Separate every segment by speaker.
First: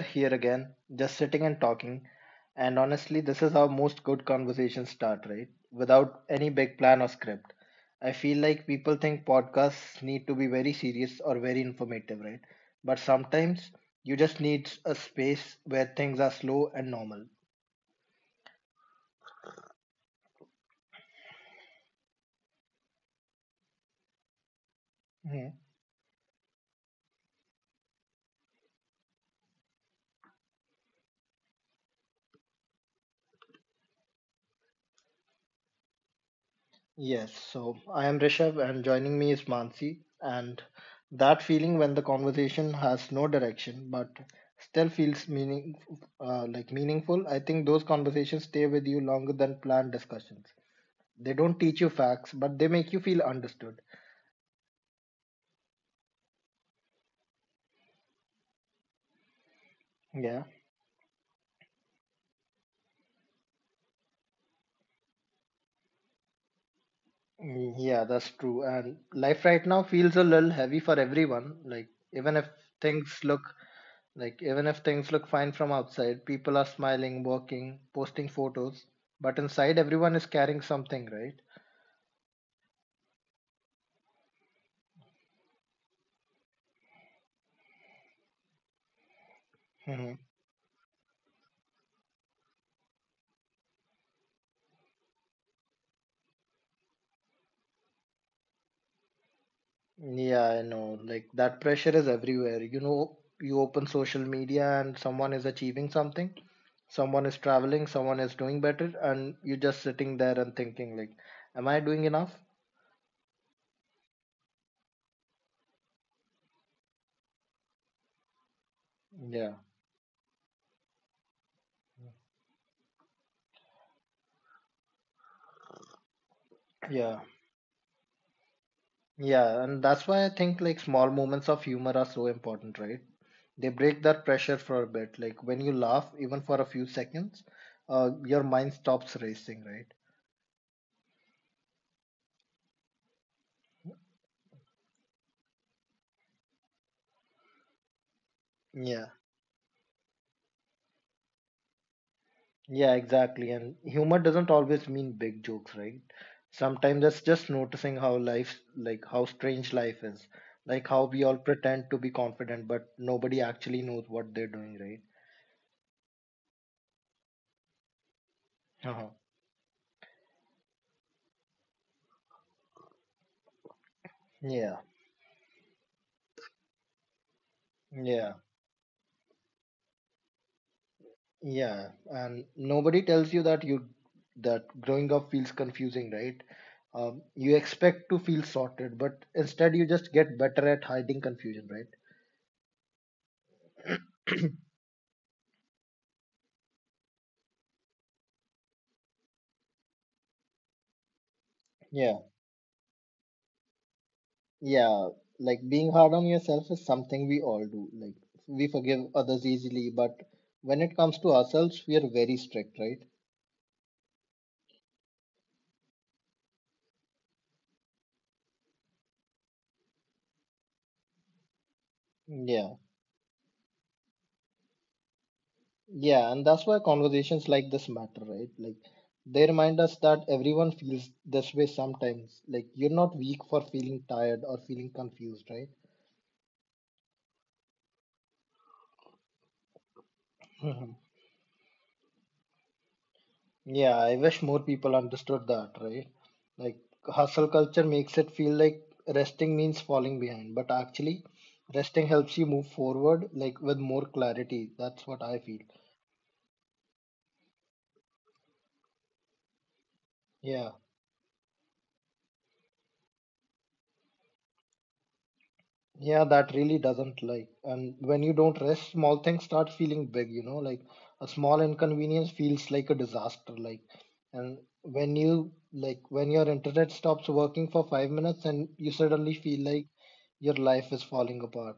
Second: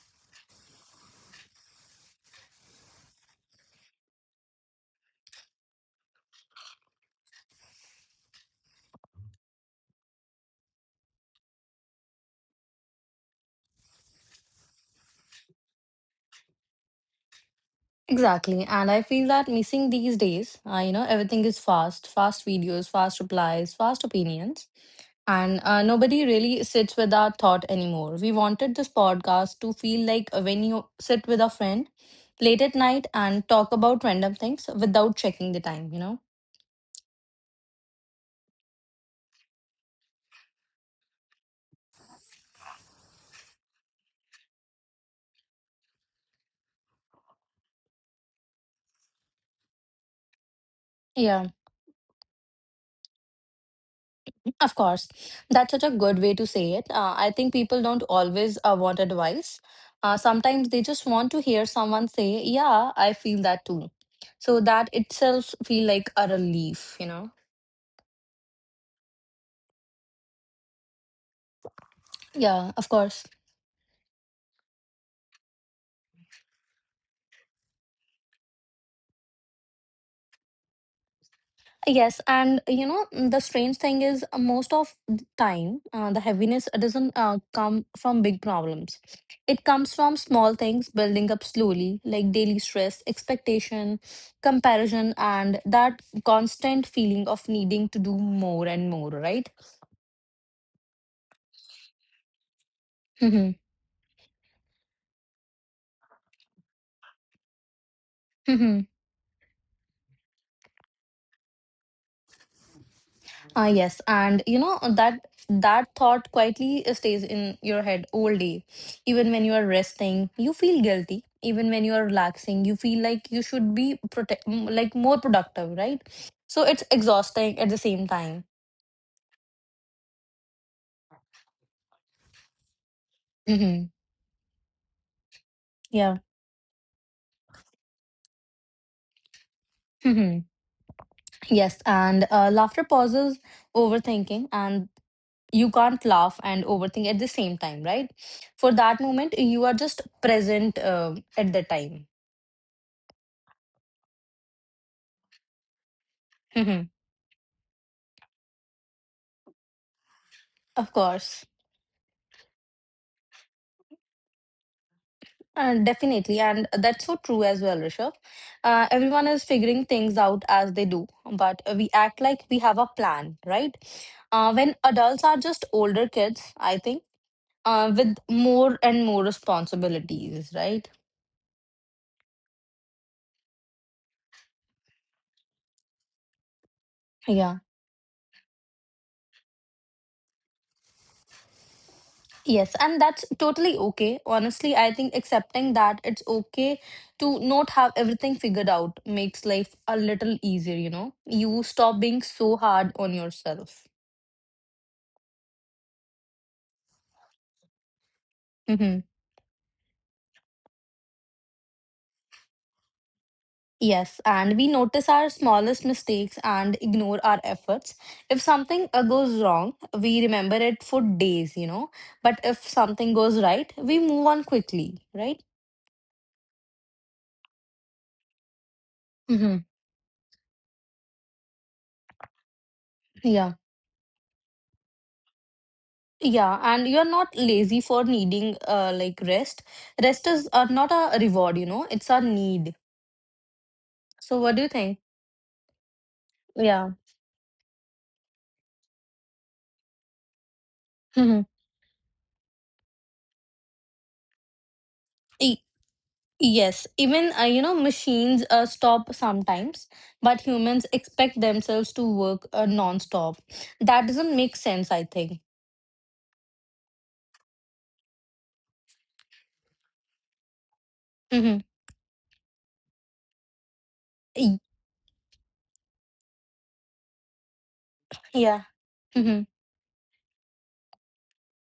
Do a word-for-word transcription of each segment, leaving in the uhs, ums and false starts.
Speaker 1: here again, just sitting and talking. And honestly, this is how most good conversations start, right? Without any big plan or script. I feel like people think podcasts need to be very serious or very informative, right? But sometimes you just need a space where things are slow and normal.
Speaker 2: Exactly. And I feel that missing these days, uh, you know, everything is fast, fast videos, fast replies, fast opinions. And
Speaker 1: Hmm.
Speaker 2: uh, nobody really sits with our thought anymore. We wanted this podcast to feel like when you sit with a friend late at night and talk about random things without checking the time, you know?
Speaker 1: Yes, so I am Rishabh, and joining me is Mansi. And that feeling when the conversation has no direction but still feels meaning, uh, like meaningful. I think those conversations stay with you longer than planned discussions. They
Speaker 2: Yeah.
Speaker 1: don't teach you facts, but they make you feel understood.
Speaker 2: Of course, that's such a good way to say it. Uh, I think people don't always uh, want advice. Uh,
Speaker 1: Yeah.
Speaker 2: sometimes they just want to hear someone say, "Yeah, I feel that too." So that itself feel like a relief, you know.
Speaker 1: Mm, Yeah, that's true. And life right now feels a little heavy for everyone. Like even if
Speaker 2: Yeah, of
Speaker 1: things
Speaker 2: course.
Speaker 1: look like even if things look fine from outside, people are smiling, working, posting photos, but inside everyone is carrying something, right?
Speaker 2: Yes, and you know mm, the strange thing is, uh, most of the time uh, the heaviness uh, doesn't uh, come from big problems. It comes
Speaker 1: hmm
Speaker 2: from small things building up slowly, like daily stress, expectation, comparison, and that constant feeling of needing to do more and more, right?
Speaker 1: Yeah, I know. Like that pressure is everywhere. You know,
Speaker 2: Mm-hmm.
Speaker 1: you open social media and someone is achieving something, someone is traveling, someone is doing better, and you're just sitting there and thinking like, am I doing enough?
Speaker 2: Ah, yes, and you know that that thought quietly uh, stays in your head all day. Even when
Speaker 1: Yeah.
Speaker 2: you are resting, you feel guilty. Even when you are relaxing, you feel like you should be protect m- like more productive, right? So it's
Speaker 1: Yeah.
Speaker 2: exhausting at the same time.
Speaker 1: Yeah, and that's why I think like small moments of humor are so important, right? They
Speaker 2: Hmm.
Speaker 1: break that pressure for a bit. Like when you laugh,
Speaker 2: Yeah.
Speaker 1: even for a few seconds, uh, your mind stops racing, right?
Speaker 2: Hmm. Yes, and uh, laughter pauses overthinking, and you can't laugh and overthink at the same time, right? For that
Speaker 1: Yeah,
Speaker 2: moment, you are just present uh, at the time.
Speaker 1: yeah, exactly. And humor doesn't always mean big jokes, right?
Speaker 2: Hmm.
Speaker 1: Sometimes it's just noticing how life, like how strange life is, like
Speaker 2: Of
Speaker 1: how we all
Speaker 2: course.
Speaker 1: pretend to be confident, but nobody actually knows what they're doing, right?
Speaker 2: Uh, definitely, and that's so true as well, Rishabh. Uh,
Speaker 1: Uh-huh.
Speaker 2: everyone is figuring things out as they do, but we act like we have a plan, right? Uh,
Speaker 1: Yeah,
Speaker 2: when adults are just older kids, I think, uh, with
Speaker 1: yeah.
Speaker 2: more and more responsibilities, right?
Speaker 1: Yeah, and nobody tells you that you that growing up feels confusing, right? Um, you
Speaker 2: Yeah.
Speaker 1: expect to feel sorted, but instead you just get better at hiding confusion, right?
Speaker 2: Yes, and that's totally okay. Honestly, I think accepting that it's okay to not have everything figured out makes life a little easier, you know? You stop
Speaker 1: Yeah,
Speaker 2: being so hard on yourself.
Speaker 1: yeah. Like being hard on yourself is something we all do. Like we forgive
Speaker 2: Mm-hmm.
Speaker 1: others easily, but when it comes to ourselves, we are very strict, right?
Speaker 2: Yes, and we notice our smallest mistakes and ignore our efforts. If something uh, goes wrong, we remember it for days, you know. But if
Speaker 1: Yeah.
Speaker 2: something goes right, we move on quickly, right?
Speaker 1: Yeah, and that's why conversations like this matter, right? Like they
Speaker 2: Hmm.
Speaker 1: remind us that everyone feels this way sometimes. Like you're not weak for
Speaker 2: Yeah.
Speaker 1: feeling tired or feeling confused, right?
Speaker 2: Yeah, and you're not lazy for needing uh, like rest. Rest is, uh,
Speaker 1: Mhm.
Speaker 2: not a reward, you know, it's a need.
Speaker 1: Yeah, I wish
Speaker 2: So
Speaker 1: more
Speaker 2: what do you
Speaker 1: people
Speaker 2: think?
Speaker 1: understood that, right? Like
Speaker 2: Yeah.
Speaker 1: hustle culture makes it feel like resting means falling behind, but actually
Speaker 2: Mm-hmm.
Speaker 1: resting helps you move forward like with more clarity. That's what I feel.
Speaker 2: Yes, even uh, you know machines uh, stop sometimes, but
Speaker 1: Yeah.
Speaker 2: humans expect themselves to work uh, non-stop. That doesn't make sense, I think.
Speaker 1: Yeah, that really doesn't like. And when you don't rest, small things start feeling big, you know, like a small
Speaker 2: Mm-hmm.
Speaker 1: inconvenience feels like a disaster. Like, and when you like, when your internet stops working for five minutes and
Speaker 2: Yeah.
Speaker 1: you suddenly
Speaker 2: Mm-hmm.
Speaker 1: feel like your life is falling apart,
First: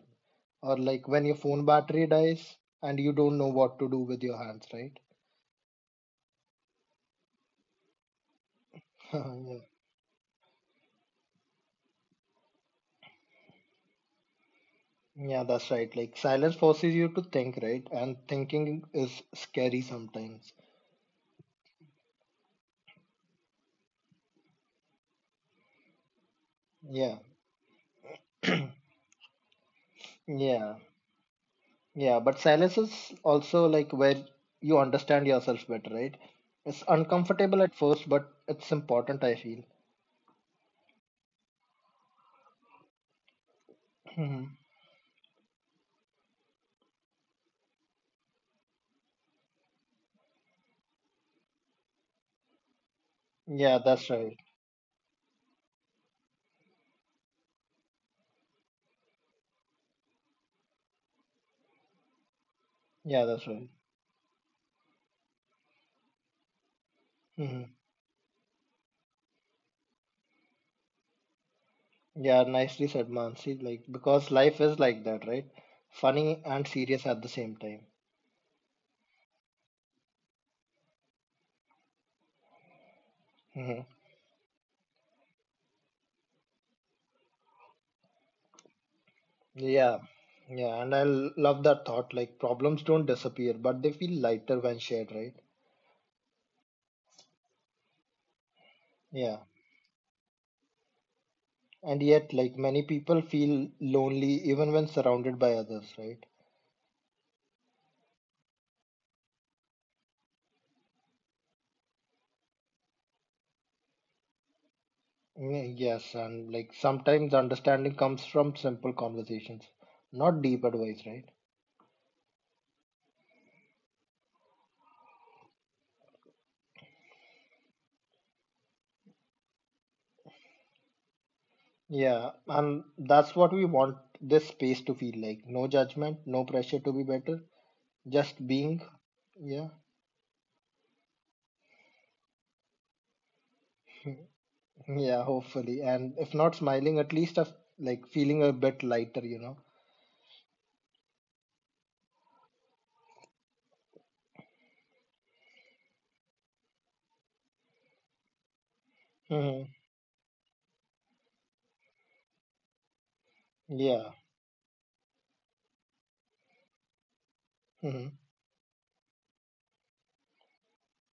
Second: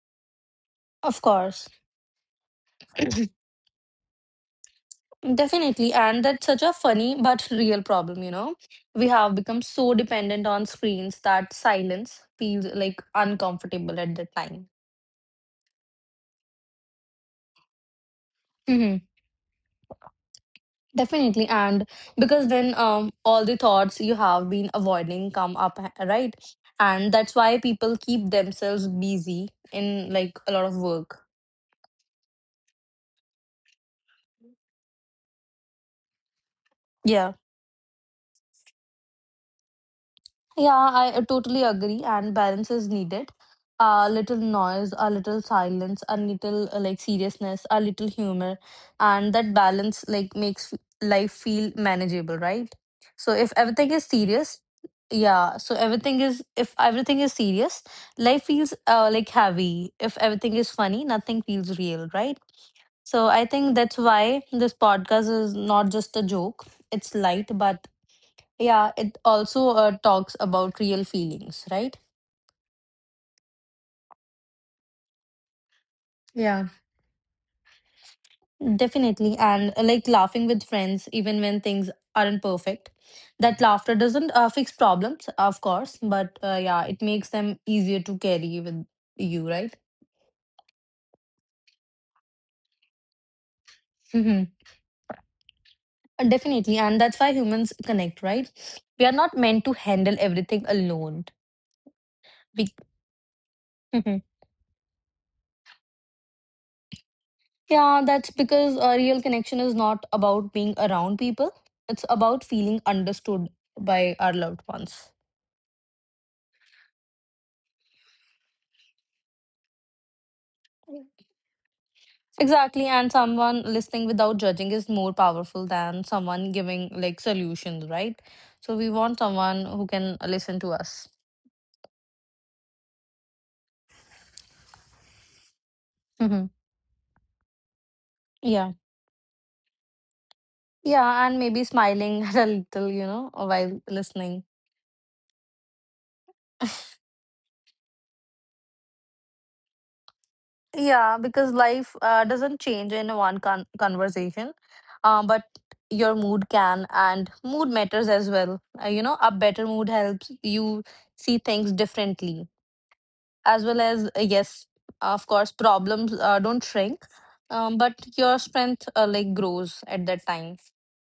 Speaker 1: or like
Speaker 2: Of
Speaker 1: when your phone
Speaker 2: course.
Speaker 1: battery dies and you don't know what to do with your hands, right?
Speaker 2: Definitely. And that's such a funny but real problem, you know. We have become so dependent on screens that silence feels like uncomfortable at the time.
Speaker 1: Yeah, yeah, that's right. Like, silence forces you to think, right? And thinking
Speaker 2: Mm-hmm.
Speaker 1: is scary sometimes.
Speaker 2: Definitely, and because then um, all the thoughts you have been avoiding come up, h- right? And
Speaker 1: Yeah,
Speaker 2: that's why people keep themselves busy in like a lot
Speaker 1: yeah.
Speaker 2: of work.
Speaker 1: Yeah, but silence is also like where you understand yourself better, right? It's
Speaker 2: Yeah.
Speaker 1: uncomfortable at first, but it's important, I feel.
Speaker 2: Yeah, I uh, totally agree. And balance is needed. A little
Speaker 1: Hmm
Speaker 2: noise, a little silence, a little uh, like seriousness, a little humor, and that balance like makes f- life feel manageable, right? So if
Speaker 1: Yeah,
Speaker 2: everything is
Speaker 1: that's right.
Speaker 2: serious, yeah. So everything is if everything is serious, life feels uh, like heavy. If everything is funny, nothing feels real, right?
Speaker 1: Yeah,
Speaker 2: So I
Speaker 1: that's right.
Speaker 2: think that's why this podcast is not just a joke. It's light,
Speaker 1: hmm
Speaker 2: but yeah, it also uh, talks about real feelings, right?
Speaker 1: Yeah, nicely said, Mansi. Like, because life is like that, right? Funny and
Speaker 2: Yeah.
Speaker 1: serious at the same time.
Speaker 2: Definitely. And uh, like laughing with friends, even when things aren't perfect. That
Speaker 1: Hmm
Speaker 2: laughter doesn't uh, fix problems, of course, but uh, yeah, it makes them easier to carry with you, right?
Speaker 1: Yeah, yeah, and I l- love that thought. Like, problems don't disappear, but they feel
Speaker 2: Hmm.
Speaker 1: lighter when shared, right?
Speaker 2: Uh, Definitely. And that's why humans connect, right? We are not
Speaker 1: Yeah,
Speaker 2: meant to handle everything alone.
Speaker 1: and yet, like,
Speaker 2: Be-
Speaker 1: many people feel
Speaker 2: Mhm.
Speaker 1: lonely even when surrounded by others, right?
Speaker 2: Yeah, that's because a real connection is not about being around people, it's about feeling understood by our loved ones.
Speaker 1: Y- Yes, and like sometimes understanding comes from simple conversations, not deep advice, right?
Speaker 2: Exactly, and someone listening without judging is more powerful than someone giving like solutions, right? So we want someone who can listen to us.
Speaker 1: Yeah, and that's what we want this space to feel like. No judgment, no
Speaker 2: Hmm.
Speaker 1: pressure to be better, just
Speaker 2: Yeah.
Speaker 1: being. Yeah,
Speaker 2: Yeah, and maybe smiling a little, you know, while listening.
Speaker 1: yeah, hopefully. And if not smiling, at least of like feeling a bit lighter, you know?
Speaker 2: Yeah, because life uh, doesn't change in one con- conversation, uh, but your mood can, and mood matters as well. Uh, you know, a
Speaker 1: Mm-hmm.
Speaker 2: better mood helps you see things differently. As well as,
Speaker 1: Yeah.
Speaker 2: uh, yes, of course problems uh, don't shrink, um, but
Speaker 1: Mm-hmm.
Speaker 2: your strength, uh, like, grows at that time.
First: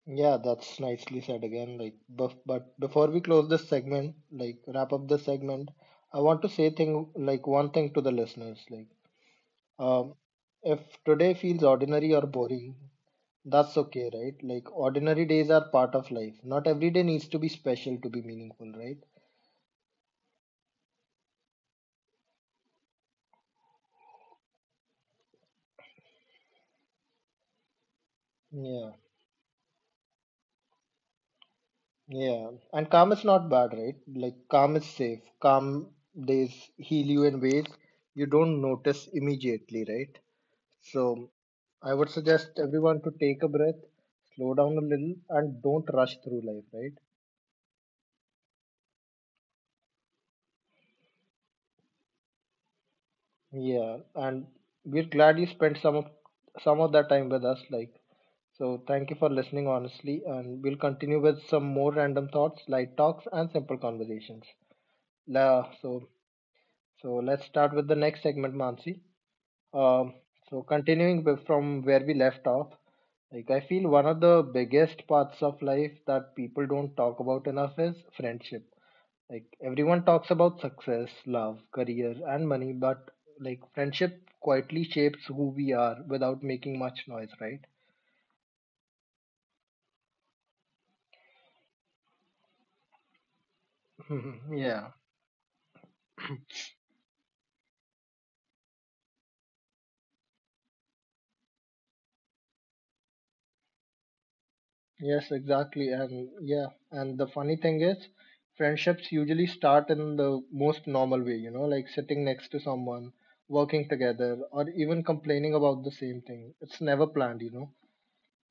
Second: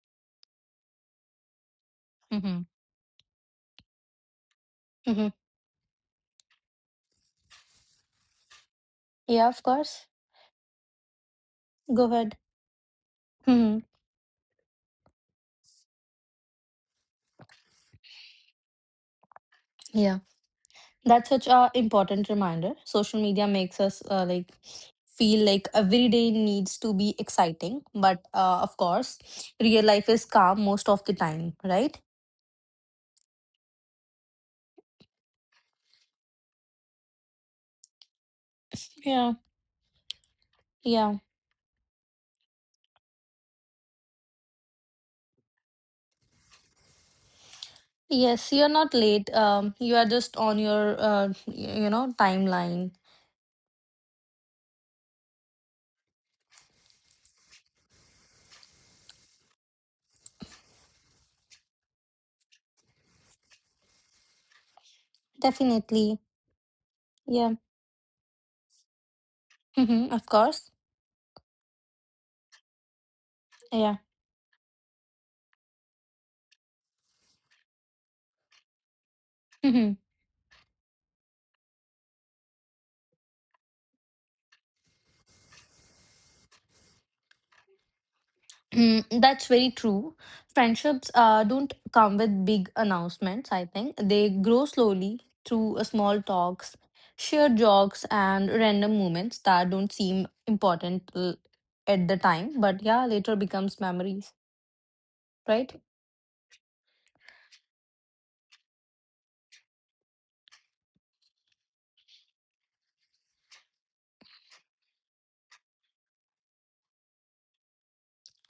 Speaker 1: Yeah, that's nicely said again. Like, bef
Speaker 2: Mm-hmm.
Speaker 1: but before we close this segment, like wrap up this
Speaker 2: Hmm.
Speaker 1: segment, I want to say thing like one thing to the listeners, like
Speaker 2: Yeah, of course.
Speaker 1: Um, if today feels
Speaker 2: Go
Speaker 1: ordinary or
Speaker 2: ahead.
Speaker 1: boring, that's
Speaker 2: Hmm.
Speaker 1: okay, right? Like ordinary days are part of life. Not every day needs to be special to be meaningful, right?
Speaker 2: Yeah. That's such a important reminder. Social media makes us, uh, like, feel like every day needs to be exciting, but, uh, of
Speaker 1: Yeah,
Speaker 2: course, real life is calm most of the time, right?
Speaker 1: yeah. And calm is not bad, right? Like calm is safe. Calm days heal you in ways you don't notice
Speaker 2: Yeah.
Speaker 1: immediately, right?
Speaker 2: Yeah.
Speaker 1: So I would suggest everyone to take a breath, slow down a little, and don't rush through life, right?
Speaker 2: Yes, you're not late. Um you are just on your, uh, y- you know, timeline.
Speaker 1: Yeah, and we're glad you spent some of some of that time with us. Like, so thank you for listening honestly, and we'll continue with some more random thoughts, light talks, and simple conversations. La, so
Speaker 2: Definitely.
Speaker 1: so let's
Speaker 2: Yeah.
Speaker 1: start with the next segment, Mansi. Um,
Speaker 2: Hmm, of
Speaker 1: so
Speaker 2: course.
Speaker 1: continuing with- from where we left off, like I feel
Speaker 2: Yeah.
Speaker 1: one of the biggest parts of life that people don't talk about enough is friendship like
Speaker 2: Hmm.
Speaker 1: everyone talks about success, love, career, and money, but like friendship quietly shapes who we are without making much noise, right?
Speaker 2: Mm, that's very true. Friendships uh, don't come with big announcements, I think. They grow
Speaker 1: yeah.
Speaker 2: slowly through uh, small talks, shared jokes, and random moments that don't seem important uh, at the time, but yeah, later becomes memories,
Speaker 1: Yes,
Speaker 2: right?
Speaker 1: exactly. And yeah, and the funny thing is, friendships usually start in the most normal way, you know, like sitting next to someone, working together, or even complaining about the same thing. It's never planned, you know.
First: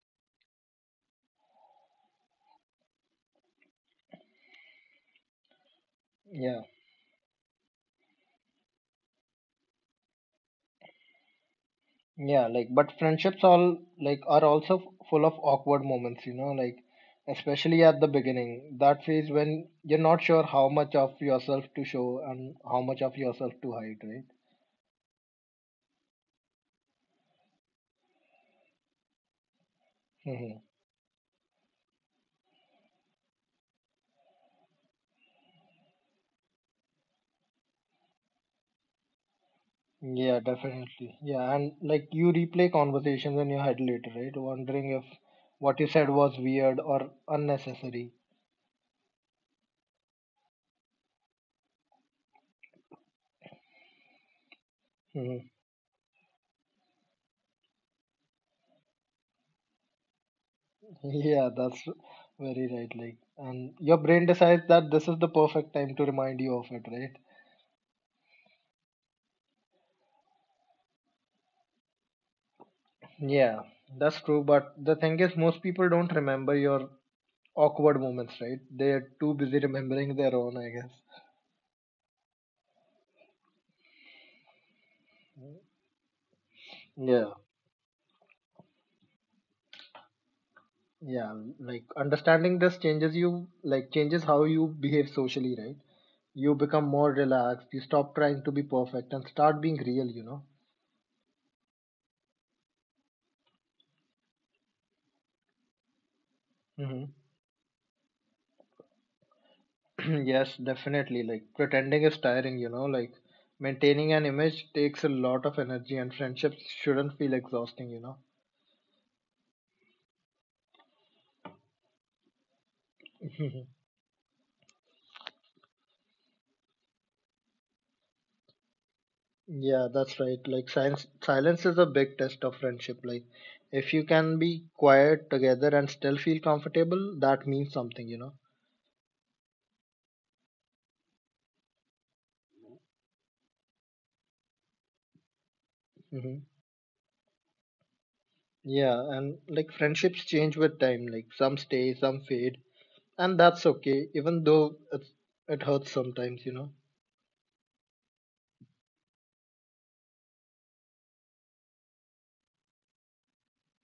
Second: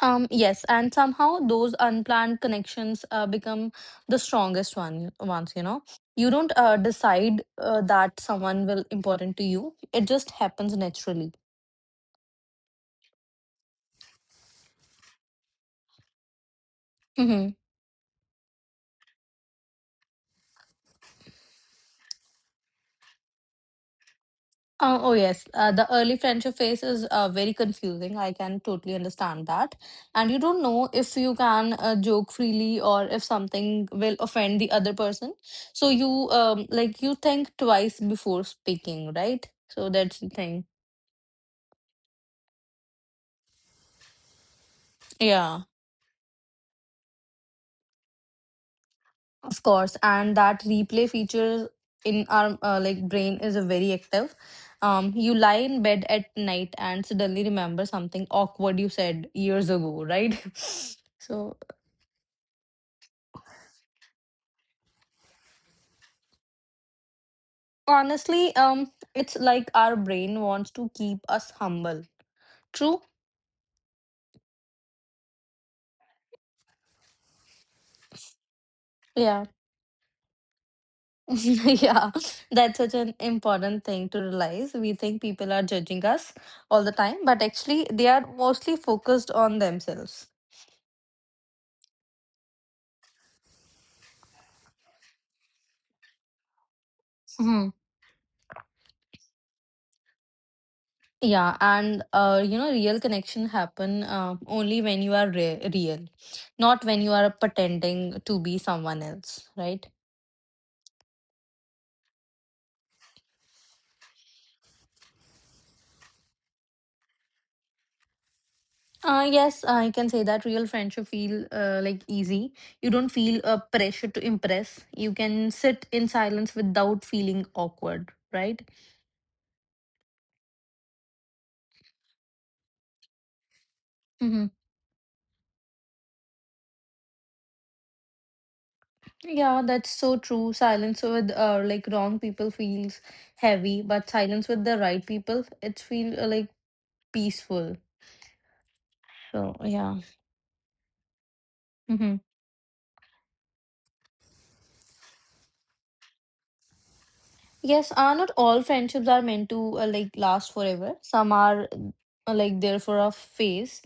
Speaker 2: Um, yes, and somehow those unplanned connections uh, become the strongest one once, you know. You don't
Speaker 1: Yeah.
Speaker 2: uh, decide uh, that someone will important to you. It just happens naturally.
Speaker 1: Yeah, like but friendships all like are also f- full of awkward moments, you know, like
Speaker 2: Hmm.
Speaker 1: especially at the beginning, that phase when you're not sure how much of yourself to show and how much of yourself to hide, right?
Speaker 2: Uh, oh yes, uh, the early friendship phase is uh, very confusing. I can totally understand that. And you
Speaker 1: hmm
Speaker 2: don't know if you can uh, joke freely or if something will offend the other person. So you, um, like, you think twice before speaking, right? So that's the
Speaker 1: Yeah,
Speaker 2: thing.
Speaker 1: definitely. Yeah, and like you replay conversations in your head later, right? Wondering if
Speaker 2: Yeah.
Speaker 1: what you said was weird or unnecessary.
Speaker 2: Of course, and that replay feature in our uh, like brain is a very active. Um, you
Speaker 1: Hmm
Speaker 2: lie in bed at night and suddenly remember something awkward you said years ago, right?
Speaker 1: Yeah,
Speaker 2: So
Speaker 1: that's very right. Like, and your brain decides that this is the perfect time to remind you of it, right?
Speaker 2: honestly, um, it's like our brain wants to keep us humble. True?
Speaker 1: Yeah, that's true. But the thing is, most people don't remember your awkward moments, right? They're too
Speaker 2: Yeah.
Speaker 1: busy remembering their own, I guess.
Speaker 2: Yeah, that's such an important thing to realize. We think people are judging us all the time,
Speaker 1: Yeah,
Speaker 2: but actually, they are mostly focused on themselves.
Speaker 1: yeah. Like understanding this changes you, like changes how you behave socially, right? You become more relaxed.
Speaker 2: Hmm.
Speaker 1: You stop trying to be perfect and start being real. You know.
Speaker 2: Yeah, and uh, you know, real connection happen uh, only when you are re real, not when
Speaker 1: Mm-hmm.
Speaker 2: you are pretending to be someone else, right?
Speaker 1: Yes, definitely. Like pretending is tiring. You know, like maintaining an image takes a lot of energy, and friendships shouldn't feel exhausting. You know.
Speaker 2: Uh, yes, I can say that real friendship feel uh, like easy. You don't feel a pressure to impress. You can sit in silence without feeling awkward, right?
Speaker 1: Yeah, that's right. Like silence, silence is a big test of friendship. Like if you can
Speaker 2: Mm-hmm.
Speaker 1: be quiet together and still feel comfortable, that means something, you know.
Speaker 2: Yeah, that's so true. Silence with uh, like wrong people feels heavy, but silence with the right people, it feel uh,
Speaker 1: Hmm
Speaker 2: like peaceful.
Speaker 1: Yeah, and
Speaker 2: So
Speaker 1: like
Speaker 2: yeah.
Speaker 1: friendships change with time. Like some stay,
Speaker 2: Mm-hmm.
Speaker 1: some fade, and that's okay. Even though it, it hurts sometimes, you know.
Speaker 2: Yes, uh, not all friendships are meant to uh, like last forever. Some are uh, like there for a phase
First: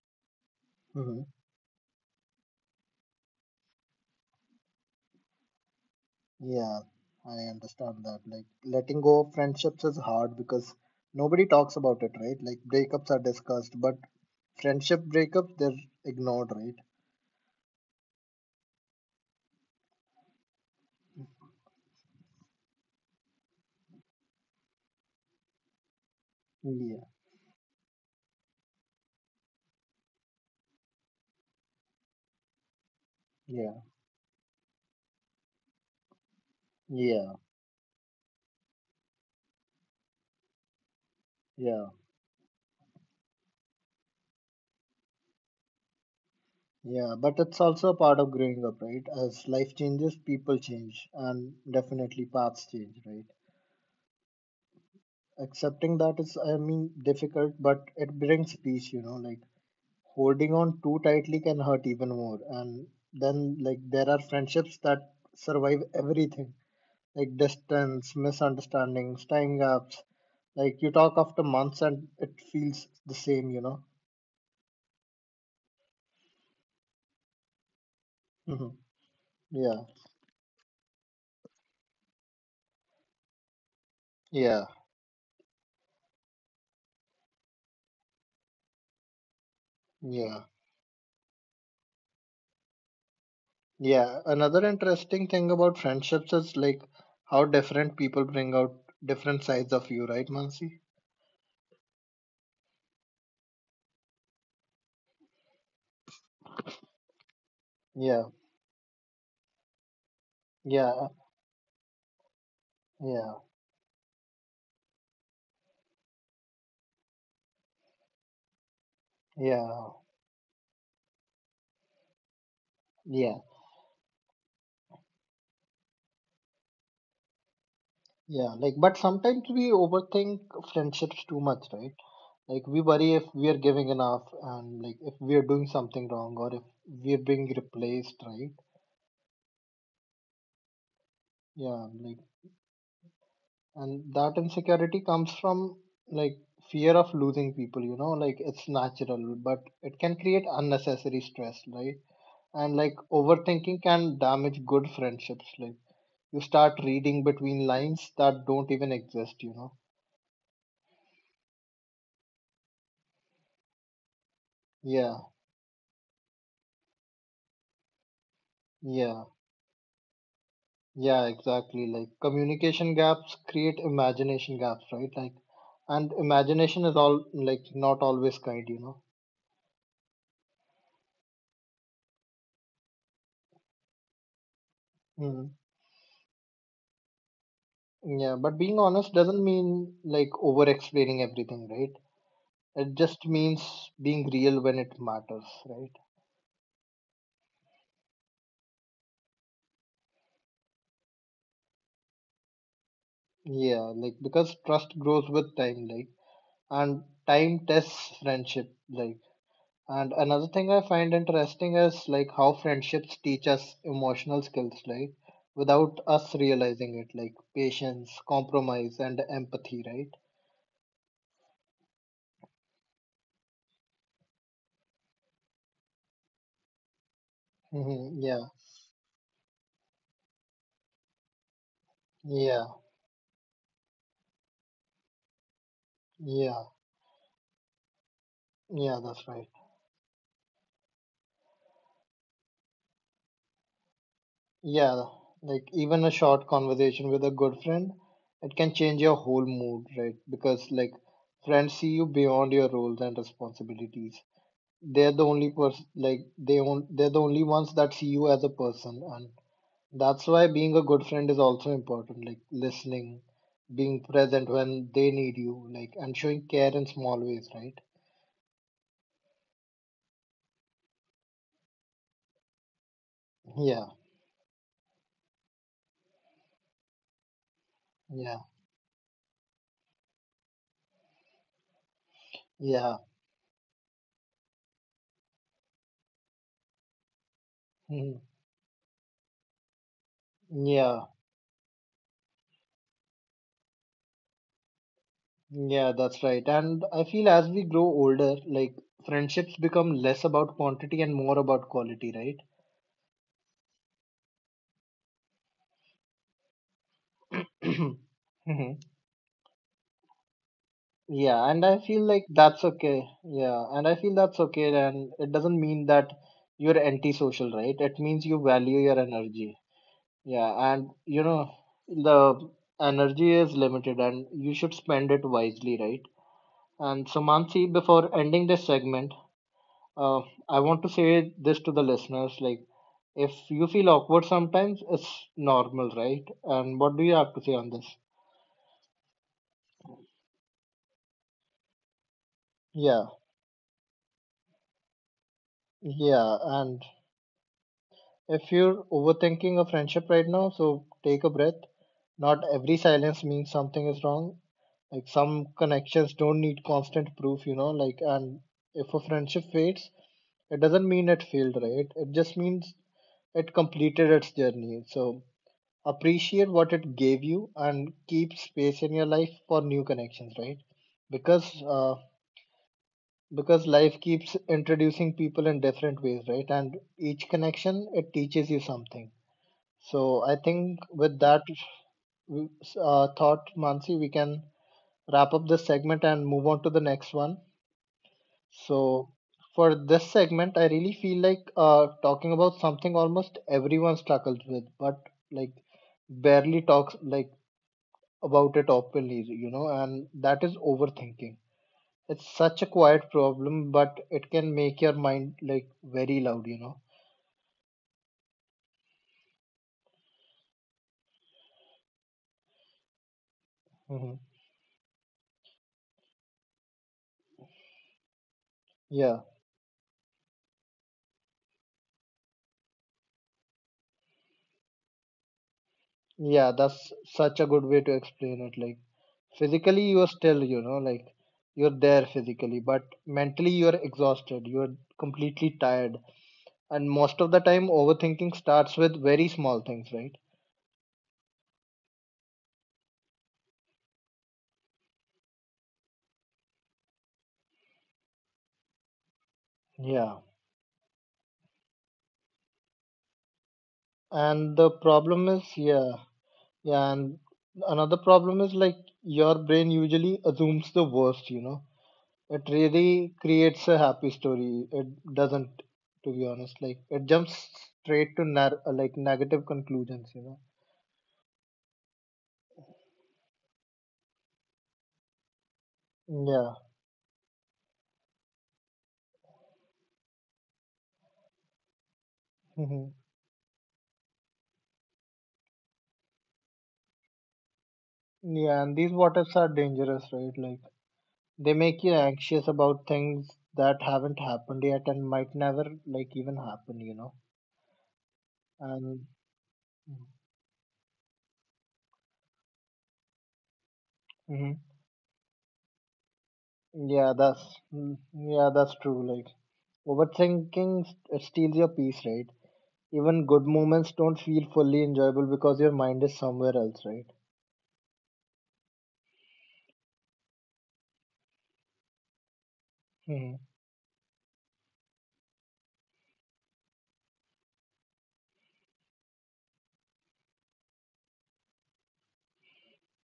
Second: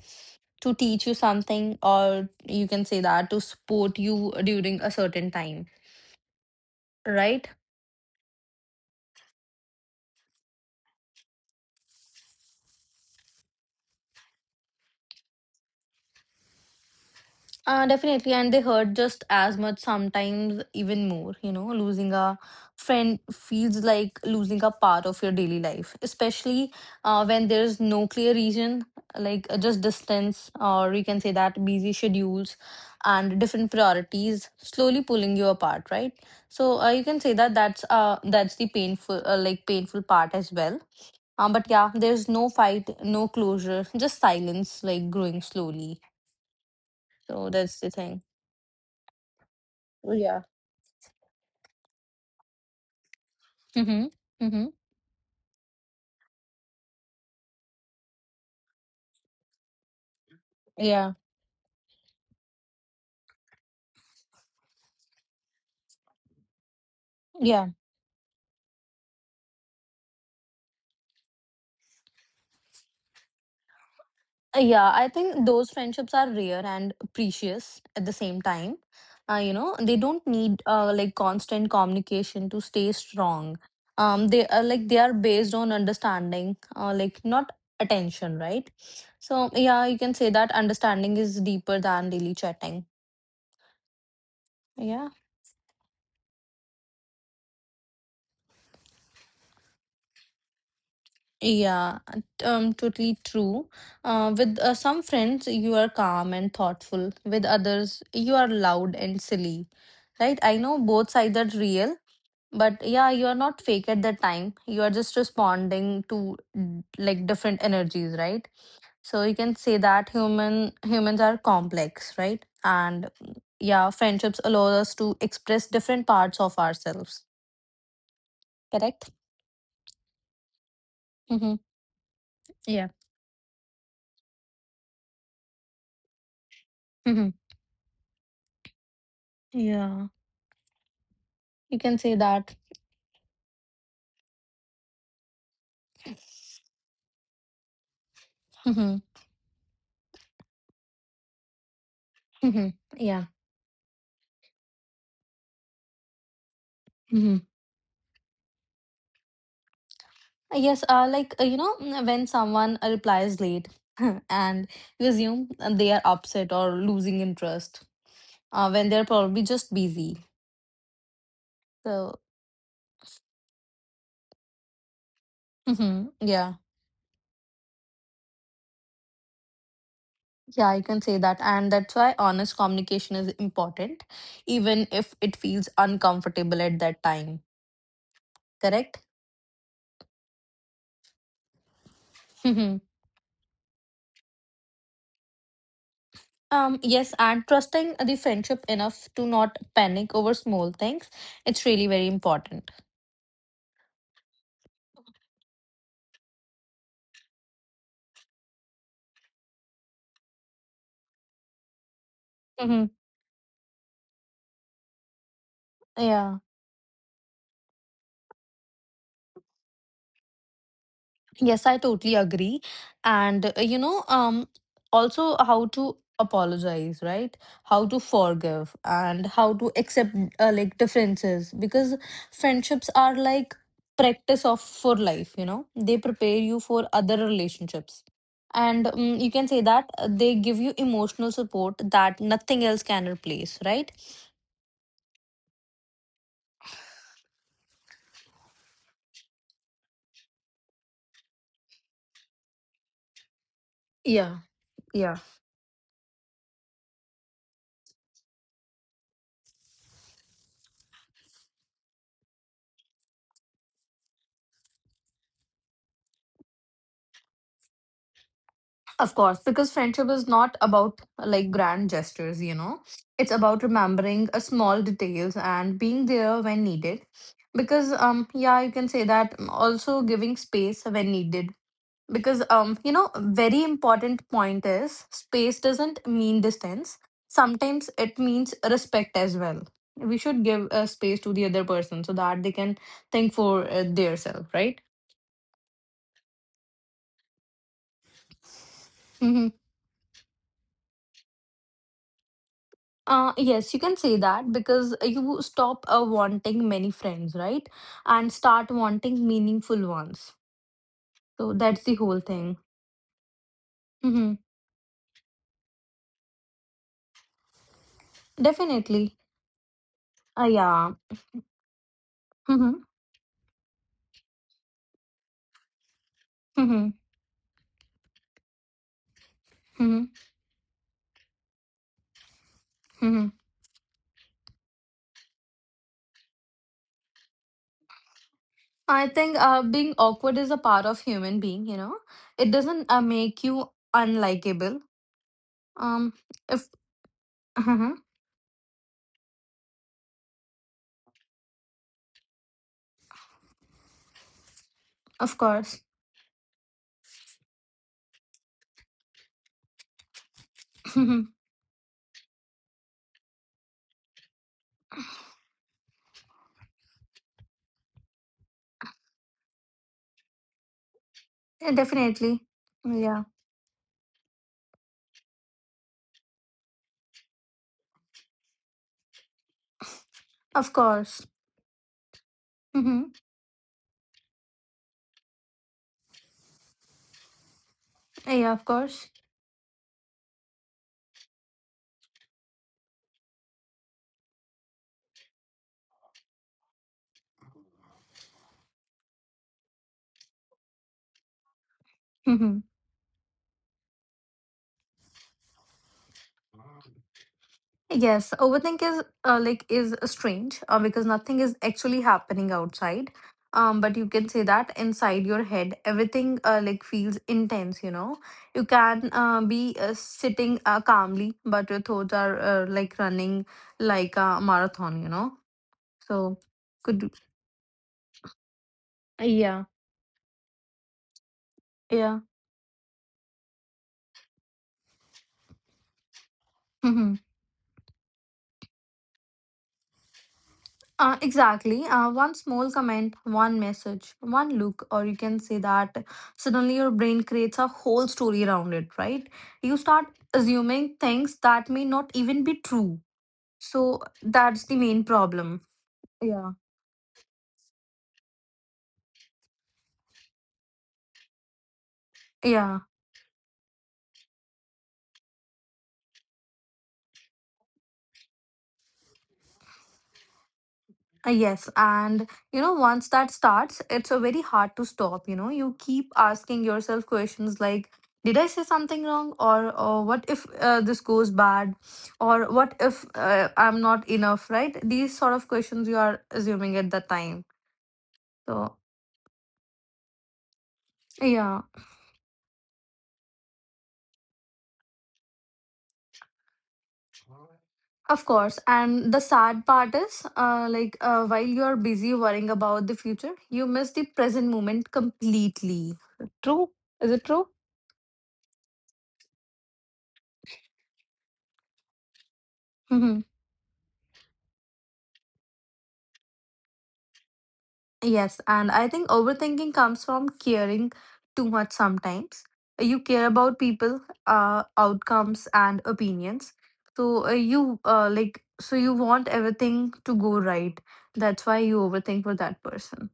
Speaker 2: to teach you
Speaker 1: Hmm
Speaker 2: something, or you can say that to support you during a certain time,
Speaker 1: Yeah, I
Speaker 2: right?
Speaker 1: understand that. Like letting go of friendships is hard because nobody talks about it, right? Like breakups are discussed, but friendship breakups they're ignored, right?
Speaker 2: Uh, definitely, and they hurt just as much, sometimes even more. You know, losing a friend feels like losing a part of your daily life, especially
Speaker 1: Yeah,
Speaker 2: uh, when there's no clear reason, like, uh, just distance, or you can say that busy schedules and different
Speaker 1: yeah.
Speaker 2: priorities slowly pulling you apart, right? So, uh, you can say
Speaker 1: Yeah,
Speaker 2: that that's uh that's the painful, uh, like painful part as well. Um, but
Speaker 1: yeah,
Speaker 2: yeah, there's no fight, no closure, just silence, like growing slowly.
Speaker 1: yeah. But
Speaker 2: So
Speaker 1: it's
Speaker 2: that's
Speaker 1: also
Speaker 2: the
Speaker 1: a part
Speaker 2: thing.
Speaker 1: of growing up, right? As life changes,
Speaker 2: Yeah.
Speaker 1: people change, and definitely paths change, right?
Speaker 2: Mm-hmm. Mm-hmm.
Speaker 1: Accepting that is, I mean, difficult, but it brings peace, you know, like holding on too
Speaker 2: Yeah.
Speaker 1: tightly can hurt even more. And then, like, there are friendships that survive everything, like
Speaker 2: Yeah.
Speaker 1: distance, misunderstandings, time gaps. Like, you talk after months and it feels the same, you know?
Speaker 2: Uh, Yeah. I think those friendships are rare and precious at the same time. Uh, you know,
Speaker 1: yeah,
Speaker 2: they don't need uh, like constant communication to stay strong. Um, they are
Speaker 1: yeah,
Speaker 2: like they are based on understanding, uh, like not attention, right? So yeah, you can say
Speaker 1: yeah.
Speaker 2: that understanding is deeper than daily chatting.
Speaker 1: Yeah, another
Speaker 2: Yeah.
Speaker 1: interesting thing about friendships is like how different people bring out different sides of you, right, Mansi?
Speaker 2: Yeah, t- um, totally true. Uh, with uh, some friends, you are calm and thoughtful. With others,
Speaker 1: Yeah,
Speaker 2: you are loud and silly, right? I know
Speaker 1: yeah,
Speaker 2: both sides are real, but yeah, you
Speaker 1: yeah,
Speaker 2: are not fake at that time. You are just responding to, mm, like, different energies, right? So you can say
Speaker 1: yeah,
Speaker 2: that human humans are complex, right? And,
Speaker 1: yeah,
Speaker 2: mm, yeah, friendships allow us to express different parts of ourselves.
Speaker 1: yeah. Like, but
Speaker 2: Correct?
Speaker 1: sometimes we overthink friendships too
Speaker 2: Mm-hmm.
Speaker 1: much, right? Like, we
Speaker 2: Yeah.
Speaker 1: worry if we are giving enough and like if we are doing something wrong or if we are
Speaker 2: Mm-hmm.
Speaker 1: being replaced, right?
Speaker 2: Yeah. You
Speaker 1: Yeah,
Speaker 2: can say
Speaker 1: like
Speaker 2: that.
Speaker 1: and that insecurity comes from like fear of losing people, you know, like it's
Speaker 2: Mm-hmm.
Speaker 1: natural but it can create unnecessary stress, right?
Speaker 2: Mm-hmm.
Speaker 1: And like
Speaker 2: Yeah.
Speaker 1: overthinking can damage good friendships, like you start reading
Speaker 2: Mm-hmm.
Speaker 1: between lines that don't even exist, you know.
Speaker 2: Yes, uh, like uh, you know, mm, when someone uh, replies late and you
Speaker 1: yeah
Speaker 2: assume uh, they are upset or losing interest, uh, when they're
Speaker 1: yeah
Speaker 2: probably just busy.
Speaker 1: yeah, exactly, like
Speaker 2: So,
Speaker 1: communication gaps create imagination gaps, right? Like and
Speaker 2: mhm, yeah,
Speaker 1: imagination is all like not always kind, you know.
Speaker 2: yeah, I can say that, and that's why honest communication is important, even if it
Speaker 1: Mm.
Speaker 2: feels uncomfortable at that time.
Speaker 1: Yeah, but being
Speaker 2: Correct?
Speaker 1: honest doesn't mean like over explaining everything, right?
Speaker 2: Mhm.
Speaker 1: It just means being real when it matters, right?
Speaker 2: Um, yes, and trusting the friendship enough to not panic over small things, it's really very important.
Speaker 1: Yeah, like because trust grows with time, like and time tests friendship, like. And another thing I find interesting is like how
Speaker 2: Hmm.
Speaker 1: friendships teach us emotional skills, like without us
Speaker 2: Yeah.
Speaker 1: realizing it, like patience, compromise, and empathy, right?
Speaker 2: Yes, I totally agree. And uh, you know, um, also how to apologize, right? How to
Speaker 1: hmm Yeah,
Speaker 2: forgive and how to accept uh, like differences, because
Speaker 1: yeah,
Speaker 2: friendships are like practice of for life, you know. They prepare you
Speaker 1: yeah,
Speaker 2: for other relationships. And
Speaker 1: yeah,
Speaker 2: um,
Speaker 1: that's
Speaker 2: you
Speaker 1: right.
Speaker 2: can say that uh, they give you emotional support that nothing else can replace, right?
Speaker 1: Yeah, like even a short conversation with a good friend, it can change your whole mood, right? Because like friends see you beyond your roles and responsibilities.
Speaker 2: Yeah,
Speaker 1: They're
Speaker 2: yeah.
Speaker 1: the only person, like they on- they're the only ones that see you as a person, and that's why being a good friend is also important. Like listening, being present when they need you, like and showing care in small ways, right?
Speaker 2: Of course, because friendship is not about like grand gestures, you know. It's about
Speaker 1: Yeah,
Speaker 2: remembering a small details and being there when needed. Because um
Speaker 1: yeah,
Speaker 2: yeah, you can say that, um, also giving space when needed. Because um you
Speaker 1: yeah,
Speaker 2: know, very important point is space doesn't mean distance. Sometimes it means respect as well. We should
Speaker 1: Mhm.
Speaker 2: give a
Speaker 1: yeah.
Speaker 2: space to the other person so that they can think for uh, their self, right?
Speaker 1: Yeah, that's right. And I feel as we grow older, like friendships become less about quantity and more about quality, right?
Speaker 2: Uh, yes, you can say that because you stop uh, wanting many friends, right? And start
Speaker 1: Mhm.
Speaker 2: wanting meaningful ones.
Speaker 1: Yeah,
Speaker 2: So
Speaker 1: and I
Speaker 2: that's the
Speaker 1: feel
Speaker 2: whole
Speaker 1: like that's
Speaker 2: thing.
Speaker 1: okay. }Yeah, and I feel that's
Speaker 2: Hmm
Speaker 1: okay. And it doesn't mean that you're antisocial, right? It means you value your
Speaker 2: Definitely.
Speaker 1: energy.
Speaker 2: Uh,
Speaker 1: Yeah, and
Speaker 2: yeah.
Speaker 1: you know, the
Speaker 2: hmm
Speaker 1: energy is limited and you should spend it wisely, right?
Speaker 2: hmm
Speaker 1: And so, Mansi, before ending this segment, uh,
Speaker 2: hmm
Speaker 1: I want to say this to the listeners like,
Speaker 2: hmm
Speaker 1: if you feel awkward sometimes, it's normal, right? And what do you have to say on this?
Speaker 2: I think uh, being awkward is a part of human being, you know. It doesn't uh,
Speaker 1: Yeah,
Speaker 2: make you unlikable. Um,
Speaker 1: yeah.
Speaker 2: if,
Speaker 1: And
Speaker 2: Mhm.
Speaker 1: if you're overthinking a friendship right now, so take a breath. Not every silence means something is wrong. Like
Speaker 2: Of
Speaker 1: some
Speaker 2: course.
Speaker 1: connections don't need constant proof, you know. Like, and if a friendship fades, it doesn't mean it
Speaker 2: Mhm.
Speaker 1: failed, right? It just means it completed its journey. So appreciate what it gave you and keep space in your life for new connections, right? Because
Speaker 2: Yeah,
Speaker 1: uh,
Speaker 2: definitely. Yeah,
Speaker 1: because life keeps introducing people in different ways, right? And each connection, it teaches you something. So I
Speaker 2: of
Speaker 1: think with
Speaker 2: course.
Speaker 1: that w- uh,
Speaker 2: Hmm
Speaker 1: thought, Mansi, we can wrap up this segment and move on to the next one.
Speaker 2: Yeah, of
Speaker 1: So,
Speaker 2: course.
Speaker 1: for this segment, I really feel like uh, talking about something almost everyone struggles with, but like barely talks, like about it openly, you know, and that is overthinking. It's
Speaker 2: Mm-hmm.
Speaker 1: such a quiet problem, but it can make your mind like very loud, you know.
Speaker 2: Yes, overthink is uh, like is strange uh, because nothing is actually happening outside. Um, but you
Speaker 1: Hmm.
Speaker 2: can say that inside your head, everything uh, like feels intense. You know, you can
Speaker 1: Yeah,
Speaker 2: uh, be uh, sitting uh, calmly, but your thoughts are uh, like running like a marathon. You know, so
Speaker 1: yeah, that's
Speaker 2: could
Speaker 1: such a good way to explain it. Like
Speaker 2: yeah,
Speaker 1: physically, you are still, you know, like you're there
Speaker 2: yeah.
Speaker 1: physically, but mentally, you are exhausted, you're completely tired, and most of the time, overthinking starts with very small things, right?
Speaker 2: Uh, exactly. Uh, one small comment, one message, one look, or you can say that suddenly your brain creates a whole story around it, right? You start
Speaker 1: Yeah,
Speaker 2: assuming things that may not even be true. So
Speaker 1: and the
Speaker 2: that's the main
Speaker 1: problem is,
Speaker 2: problem.
Speaker 1: yeah.
Speaker 2: Yeah.
Speaker 1: Yeah, and another problem is like your brain usually assumes the worst, you know. It
Speaker 2: Yeah.
Speaker 1: really creates a happy story. It doesn't, to be honest. Like it jumps straight to nar- uh, like negative conclusions, you know.
Speaker 2: Uh, Yes, and you know, once that starts, it's a very hard to stop. You know, you keep
Speaker 1: Yeah.
Speaker 2: asking yourself questions like, "Did I say something wrong?" or "Or what if uh, this goes bad?" or "What
Speaker 1: Mhm.
Speaker 2: if uh, I'm not enough?" Right? These sort of questions you are assuming at the time.
Speaker 1: Yeah, and
Speaker 2: So
Speaker 1: these what ifs are dangerous, right? Like they
Speaker 2: yeah.
Speaker 1: make you anxious about things that haven't happened yet and might never like even happen, you know.
Speaker 2: Of course,
Speaker 1: And
Speaker 2: and the sad part is, uh, like, uh, while you're busy worrying about the future, you miss the present
Speaker 1: hmm,
Speaker 2: moment completely. True?
Speaker 1: yeah,
Speaker 2: Is it true?
Speaker 1: that's mm, yeah, that's true. Like overthinking st- steals your peace, right? Even good moments don't feel fully enjoyable because your mind is somewhere else, right?
Speaker 2: Yes, and I think overthinking comes from caring too much sometimes. You care
Speaker 1: Hmm.
Speaker 2: about people, uh, outcomes and opinions. So uh, you uh, like so you want everything to go right. That's why you overthink for that person.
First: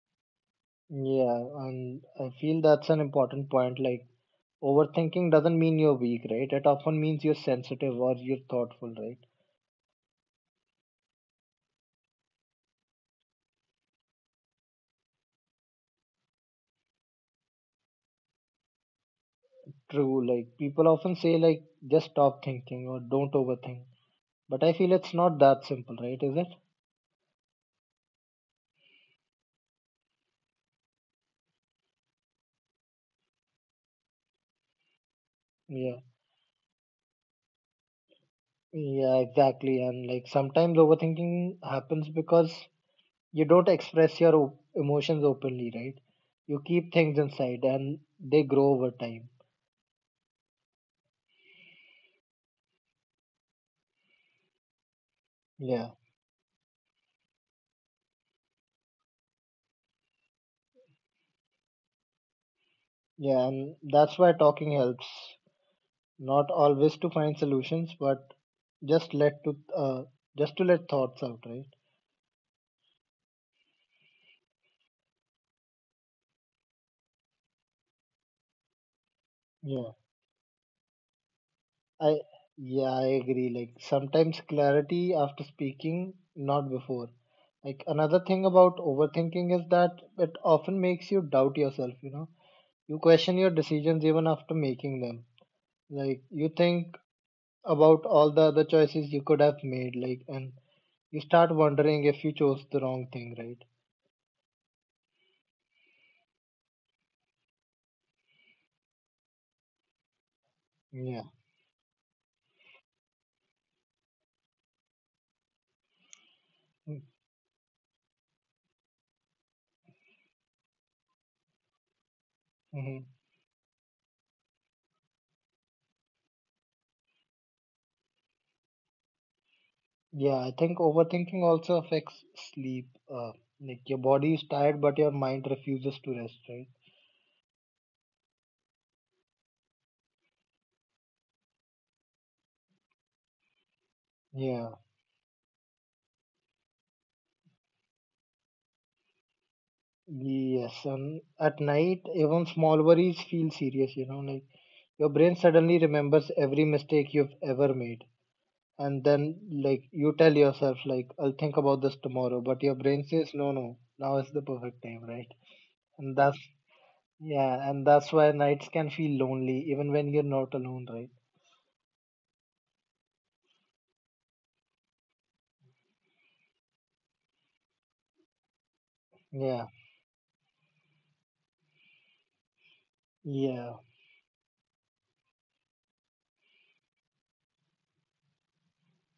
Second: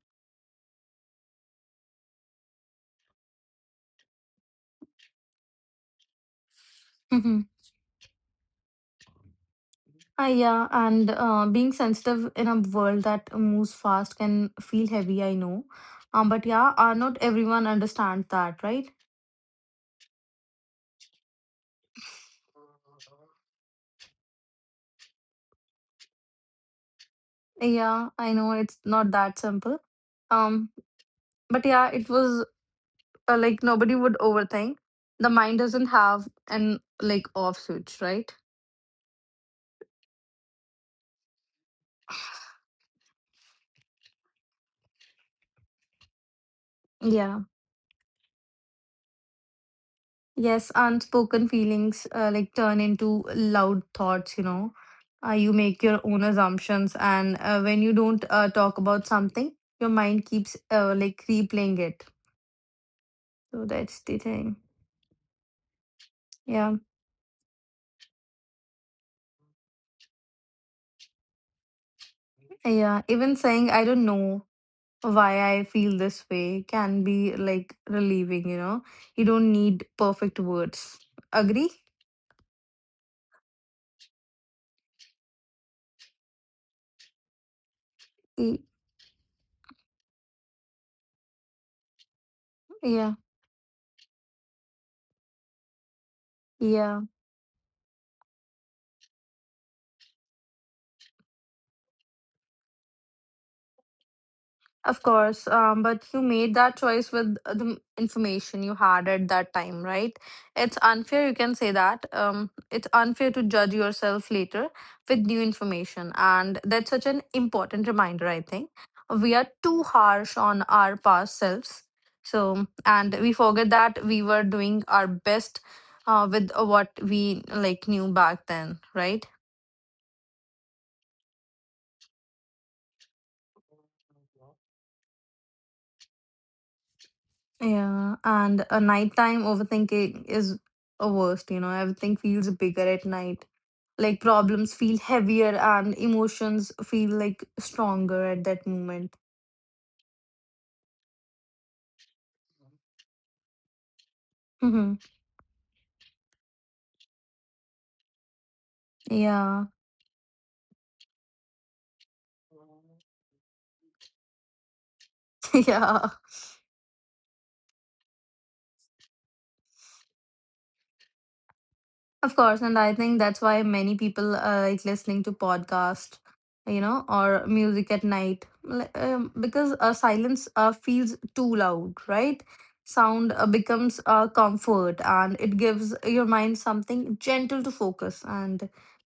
Speaker 1: Yeah, and I feel that's an important point. Like, overthinking doesn't mean you're weak, right? It often means you're
Speaker 2: Mhm.
Speaker 1: sensitive or you're thoughtful, right?
Speaker 2: Ah, yeah, and uh, being sensitive in a world that moves fast can feel heavy, I know. Um, but yeah, uh, not everyone understands that, right?
Speaker 1: True, like, people often say, like, just stop thinking or don't overthink. But I feel it's not that simple, right? Is it?
Speaker 2: Yeah, I know it's not that simple. Um, but yeah, it was uh, Like nobody would overthink. The mind doesn't
Speaker 1: Yeah,
Speaker 2: have an like off switch, right?
Speaker 1: yeah, exactly. And like sometimes overthinking happens because you don't express your op- emotions openly, right? You keep things
Speaker 2: Yeah.
Speaker 1: inside and they grow over time.
Speaker 2: Yes, unspoken feelings uh, like turn into loud thoughts, you know. Uh, you make
Speaker 1: Yeah.
Speaker 2: your own assumptions, and uh, when you don't uh, talk about something, your mind keeps uh, like replaying it.
Speaker 1: Yeah.
Speaker 2: So
Speaker 1: And
Speaker 2: that's the
Speaker 1: that's why
Speaker 2: thing.
Speaker 1: talking helps. Not
Speaker 2: Yeah.
Speaker 1: always to find solutions, but just let to, uh, just to let thoughts out, right?
Speaker 2: Yeah. Even saying, I don't know why I feel this way can be like relieving, you know. You don't need
Speaker 1: Yeah.
Speaker 2: perfect words. Agree?
Speaker 1: I, yeah, I agree. Like sometimes clarity after speaking, not before. Like another thing
Speaker 2: Y-
Speaker 1: about overthinking is that it often makes you doubt yourself, you know. You
Speaker 2: Yeah.
Speaker 1: question your decisions even after making them. Like you think
Speaker 2: Yeah,
Speaker 1: about all the other choices you could have made, like, and you start wondering if you chose the wrong thing, right?
Speaker 2: of course. Um, but you made that choice with uh, the m- information you had at that time, right? It's
Speaker 1: Yeah.
Speaker 2: unfair, you can say that. Um, it's unfair to judge yourself later with new information. And that's such an important reminder, I think. We are too harsh on our past selves. So,
Speaker 1: Mm-hmm.
Speaker 2: and we forget that we were doing our best uh, with uh, what we like knew back then, right?
Speaker 1: Yeah, I think overthinking also affects sleep, uh, like your body is tired but your mind refuses to rest, right?
Speaker 2: Yeah, and a nighttime overthinking is a worst, you know. Everything feels bigger at night. Like
Speaker 1: Yeah.
Speaker 2: problems feel heavier and emotions feel like stronger at that moment.
Speaker 1: Yes, and at night even small worries feel serious, you know. Like
Speaker 2: Hmm
Speaker 1: your brain suddenly remembers every mistake you've ever made, and then
Speaker 2: Yeah.
Speaker 1: like you tell yourself like I'll think about this tomorrow, but your brain says no, no, now is the perfect time, right?
Speaker 2: Yeah.
Speaker 1: And that's, yeah, and that's why nights can feel lonely even when you're not alone, right?
Speaker 2: Of course, and I think that's why many people uh, like listening to podcast, you know, or music at night, li- um,
Speaker 1: Yeah,
Speaker 2: because uh, silence uh, feels too loud, right? Sound uh,
Speaker 1: yeah,
Speaker 2: becomes uh, comfort, and it gives your mind something gentle to focus. And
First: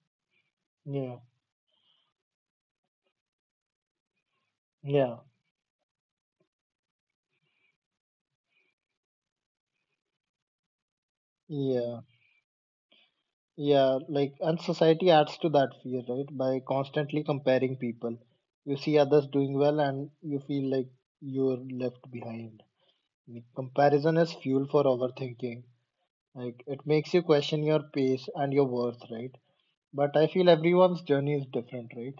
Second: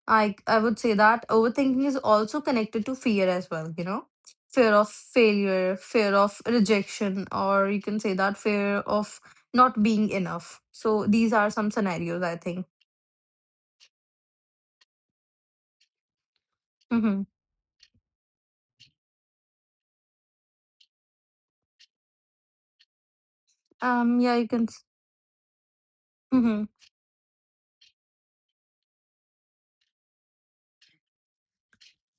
Speaker 2: I I would say
Speaker 1: yeah,
Speaker 2: that overthinking is also connected to fear as well, you know, fear of
Speaker 1: yeah,
Speaker 2: failure, fear of rejection, or you can say that fear of not being enough. So these are some
Speaker 1: yeah,
Speaker 2: scenarios I think.
Speaker 1: yeah. Like, and society adds to that fear, right? By constantly
Speaker 2: Hmm
Speaker 1: comparing people. You see others doing well and you feel like you're left behind. Like, comparison
Speaker 2: Um,
Speaker 1: is
Speaker 2: yeah, you
Speaker 1: fuel
Speaker 2: can.
Speaker 1: for overthinking. Like,
Speaker 2: Mm-hmm,
Speaker 1: it makes you question your pace and your worth, right? But I feel everyone's journey is different, right?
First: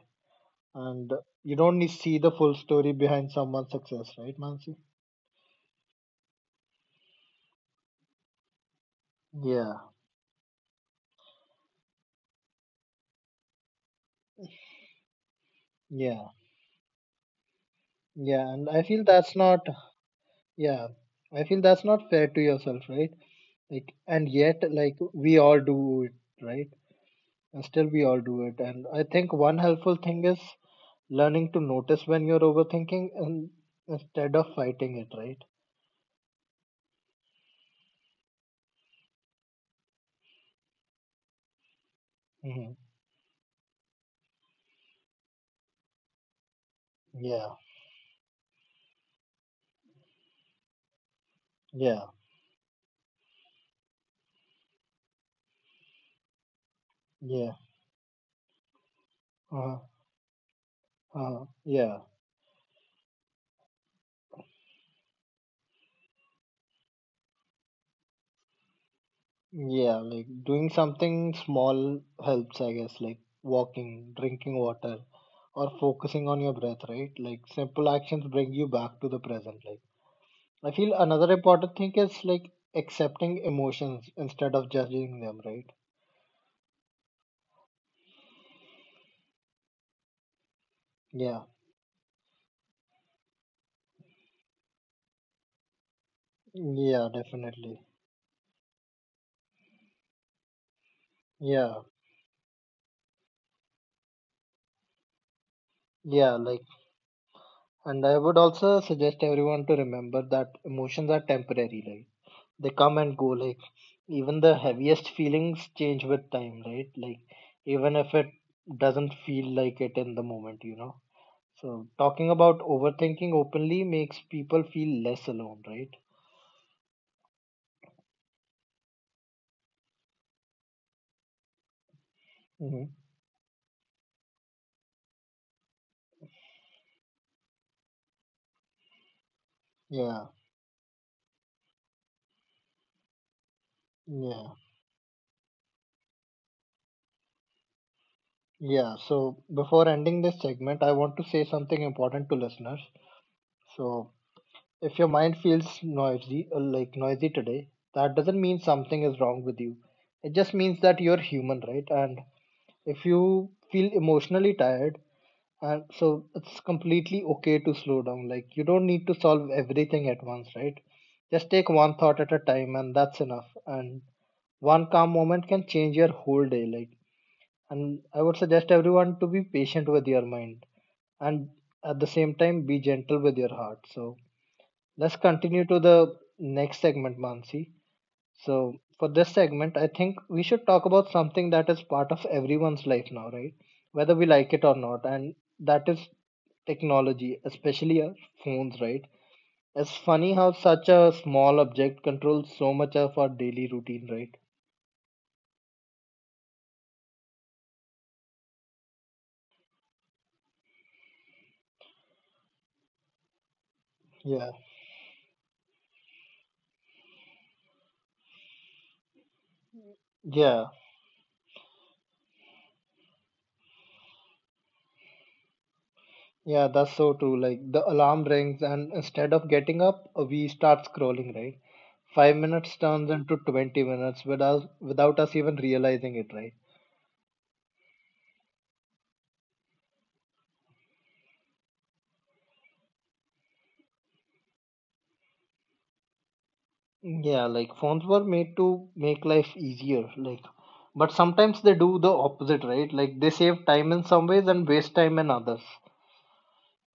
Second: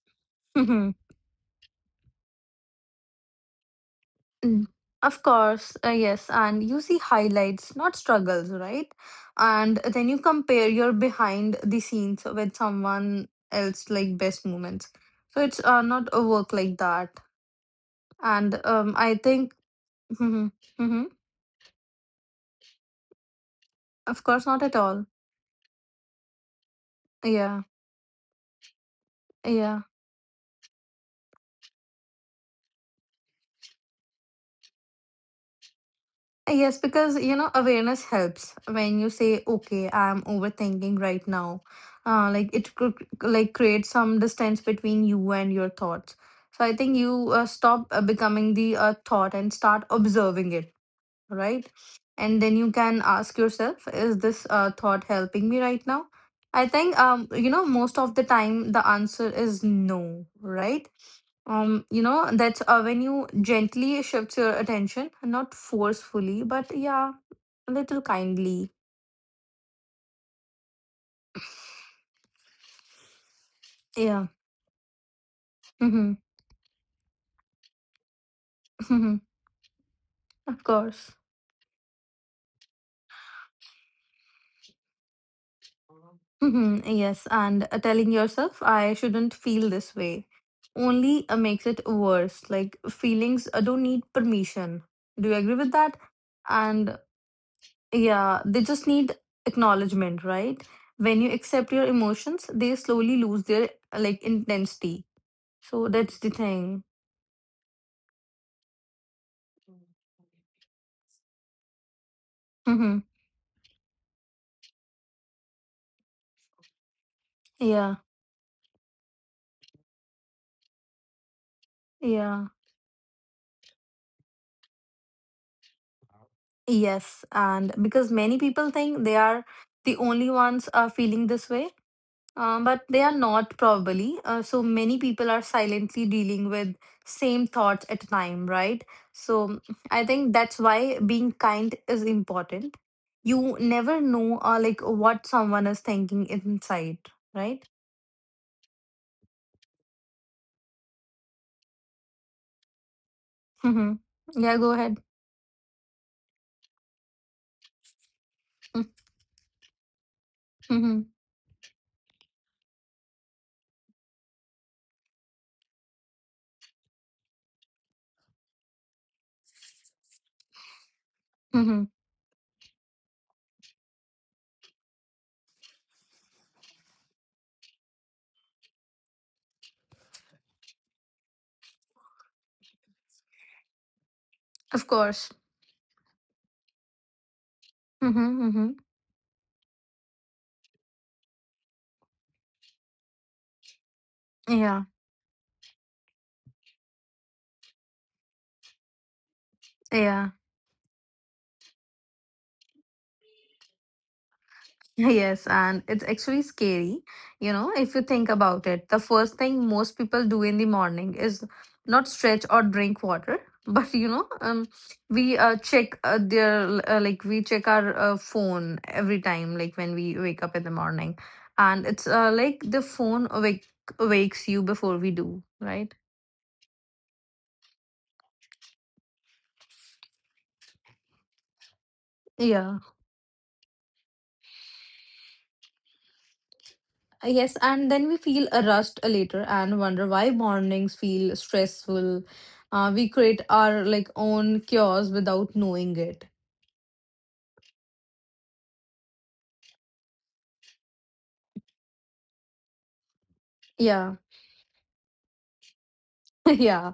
Speaker 2: mm-hmm.
Speaker 1: And you don't need see the full story behind someone's success, right,
Speaker 2: Mm.
Speaker 1: Mansi?
Speaker 2: Of course, uh, yes. And you see highlights, not struggles, right? And
Speaker 1: Yeah,
Speaker 2: then you compare your behind the scenes with someone else, like best moments. So it's uh, not a
Speaker 1: yeah
Speaker 2: work like that.
Speaker 1: yeah
Speaker 2: And
Speaker 1: and I
Speaker 2: um,
Speaker 1: feel
Speaker 2: I
Speaker 1: that's
Speaker 2: think,
Speaker 1: not
Speaker 2: mm-hmm,
Speaker 1: yeah,
Speaker 2: mm-hmm.
Speaker 1: I feel that's not fair to yourself, right? Like,
Speaker 2: Of
Speaker 1: and
Speaker 2: course,
Speaker 1: yet
Speaker 2: not at
Speaker 1: like
Speaker 2: all.
Speaker 1: we all do it right
Speaker 2: Yeah,
Speaker 1: and still we all do it. And I think one
Speaker 2: yeah.
Speaker 1: helpful thing is learning to notice when you're overthinking and instead of fighting it, right?
Speaker 2: Yes, because you know, awareness helps when you say, okay, I'm overthinking right now. Uh, like
Speaker 1: Hmm.
Speaker 2: it could like create some distance between you and your thoughts. So I think you uh,
Speaker 1: Yeah.
Speaker 2: stop uh, becoming the uh, thought and start observing it, right?
Speaker 1: Yeah.
Speaker 2: And then you can ask yourself, is this uh, thought helping me right now? I think um you
Speaker 1: Yeah.
Speaker 2: know most of the time the answer is
Speaker 1: Uh-huh.
Speaker 2: no, right?
Speaker 1: uh huh.
Speaker 2: Um
Speaker 1: Yeah.
Speaker 2: you know that's uh, when you gently shift your attention, not forcefully, but yeah, a little kindly.
Speaker 1: Yeah, like doing something small helps, I guess, like walking,
Speaker 2: Yeah.
Speaker 1: drinking water, or
Speaker 2: Mm-hmm.
Speaker 1: focusing on your breath, right? Like simple actions bring you back to
Speaker 2: Mm-hmm.
Speaker 1: the present. Like
Speaker 2: Of
Speaker 1: I feel
Speaker 2: course.
Speaker 1: another important thing is like accepting emotions instead of judging them, right?
Speaker 2: Hmm Yes, and uh, telling yourself I shouldn't feel this way only uh,
Speaker 1: Yeah,
Speaker 2: makes it worse. Like feelings uh, don't need permission. Do you agree with that? And
Speaker 1: yeah, definitely.
Speaker 2: yeah, they just need acknowledgement, right? When you accept
Speaker 1: Yeah,
Speaker 2: your emotions they slowly lose their uh, like intensity. So that's the
Speaker 1: yeah, like,
Speaker 2: thing.
Speaker 1: and I would also suggest everyone to remember that emotions are temporary, like, they come
Speaker 2: Mm-hmm.
Speaker 1: and go, like, even the heaviest feelings change with time, right? Like, even
Speaker 2: Yeah,
Speaker 1: if it doesn't feel like it in the moment, you know. So, talking
Speaker 2: yeah,
Speaker 1: about overthinking openly makes people feel less alone, right?
Speaker 2: yes. And because many people think they are the only ones are feeling this way, uh,
Speaker 1: Hmm.
Speaker 2: but they are not probably. Uh, so many people are silently dealing with same thoughts at a time, right? So I
Speaker 1: Yeah,
Speaker 2: think that's why being kind is important. You never know,
Speaker 1: yeah,
Speaker 2: uh, like what someone is thinking inside, right?
Speaker 1: yeah. So, before ending this segment, I want to say something important to listeners. So,
Speaker 2: Mm-hmm. Yeah, go
Speaker 1: if
Speaker 2: ahead.
Speaker 1: your mind feels noisy, uh, like noisy today, that doesn't mean
Speaker 2: Mm-hmm.
Speaker 1: something is wrong with you. It just means that
Speaker 2: Mm-hmm.
Speaker 1: you're human, right? And if you feel emotionally tired, and so it's completely okay to slow down. Like you don't need to solve everything at once, right? Just take
Speaker 2: Mm-hmm.
Speaker 1: one thought at a time and that's enough. And one calm moment can change your whole day. Like and I would suggest everyone to be patient with your mind and at the same time be gentle with your heart. So
Speaker 2: Of
Speaker 1: let's
Speaker 2: course.
Speaker 1: continue to the next segment, Mansi.
Speaker 2: Mm-hmm. Mm-hmm.
Speaker 1: So, for this segment, I think we should talk about something that is part of everyone's life now, right? Whether we like it or
Speaker 2: Yeah.
Speaker 1: not, and that is technology, especially our phones, right? It's
Speaker 2: Yeah.
Speaker 1: funny how such a small object controls so much of our daily routine, right?
Speaker 2: Yes, and it's actually scary. You know, if you think about it, the first thing most people do in the morning is not stretch or drink water, but you know,
Speaker 1: Yeah,
Speaker 2: um, we uh, check uh, their uh, like we check our uh, phone every time, like when we wake up in
Speaker 1: yeah,
Speaker 2: the morning, and it's uh, like the phone awake wakes you before we do, right?
Speaker 1: yeah, that's so true. Like the alarm rings, and instead of getting up, we start scrolling, right? Five minutes
Speaker 2: Yeah.
Speaker 1: turns into twenty minutes without, without us even realizing it, right?
Speaker 2: Uh, Yes, and then we feel a rust later and wonder why mornings feel stressful. Uh, we create our like own cures without knowing it.
Speaker 1: Yeah, like phones were made to make life easier, like but sometimes they do the opposite, right? Like they save time in
Speaker 2: Yeah,
Speaker 1: some ways and waste time in others.
Speaker 2: yeah.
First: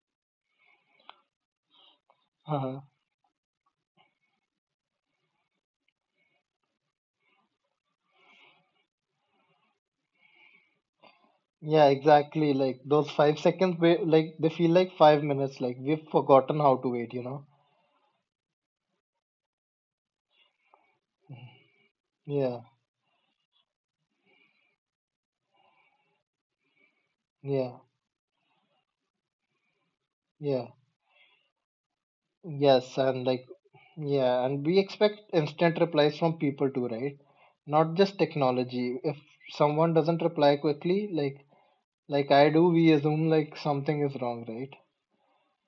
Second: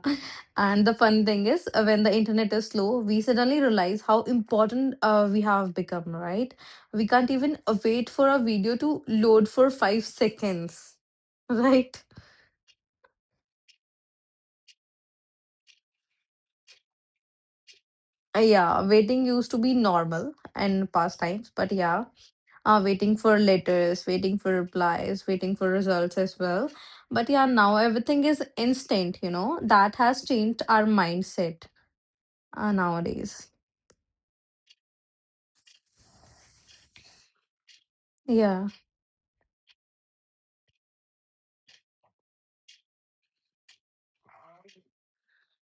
Speaker 2: And the fun thing is, uh, when the internet is
Speaker 1: Uh-huh.
Speaker 2: slow, we suddenly realize how important uh, we have become, right? We can't even uh, wait for a video to load for five seconds,
Speaker 1: Yeah,
Speaker 2: right?
Speaker 1: exactly. Like those five seconds, wa- like they feel like five minutes. Like we've forgotten how to wait, you know?
Speaker 2: Uh, Yeah, waiting used to be normal in past times, but yeah,
Speaker 1: Yeah,
Speaker 2: uh, waiting for letters, waiting for replies, waiting for results as well. But yeah, now
Speaker 1: yeah,
Speaker 2: everything is instant, you know, that has changed
Speaker 1: yeah.
Speaker 2: our mindset uh,
Speaker 1: Yes, and like,
Speaker 2: nowadays.
Speaker 1: yeah, and we expect instant replies from people too, right? Not just
Speaker 2: Yeah.
Speaker 1: technology. If someone doesn't reply quickly, like like I do, we assume like something is wrong, right?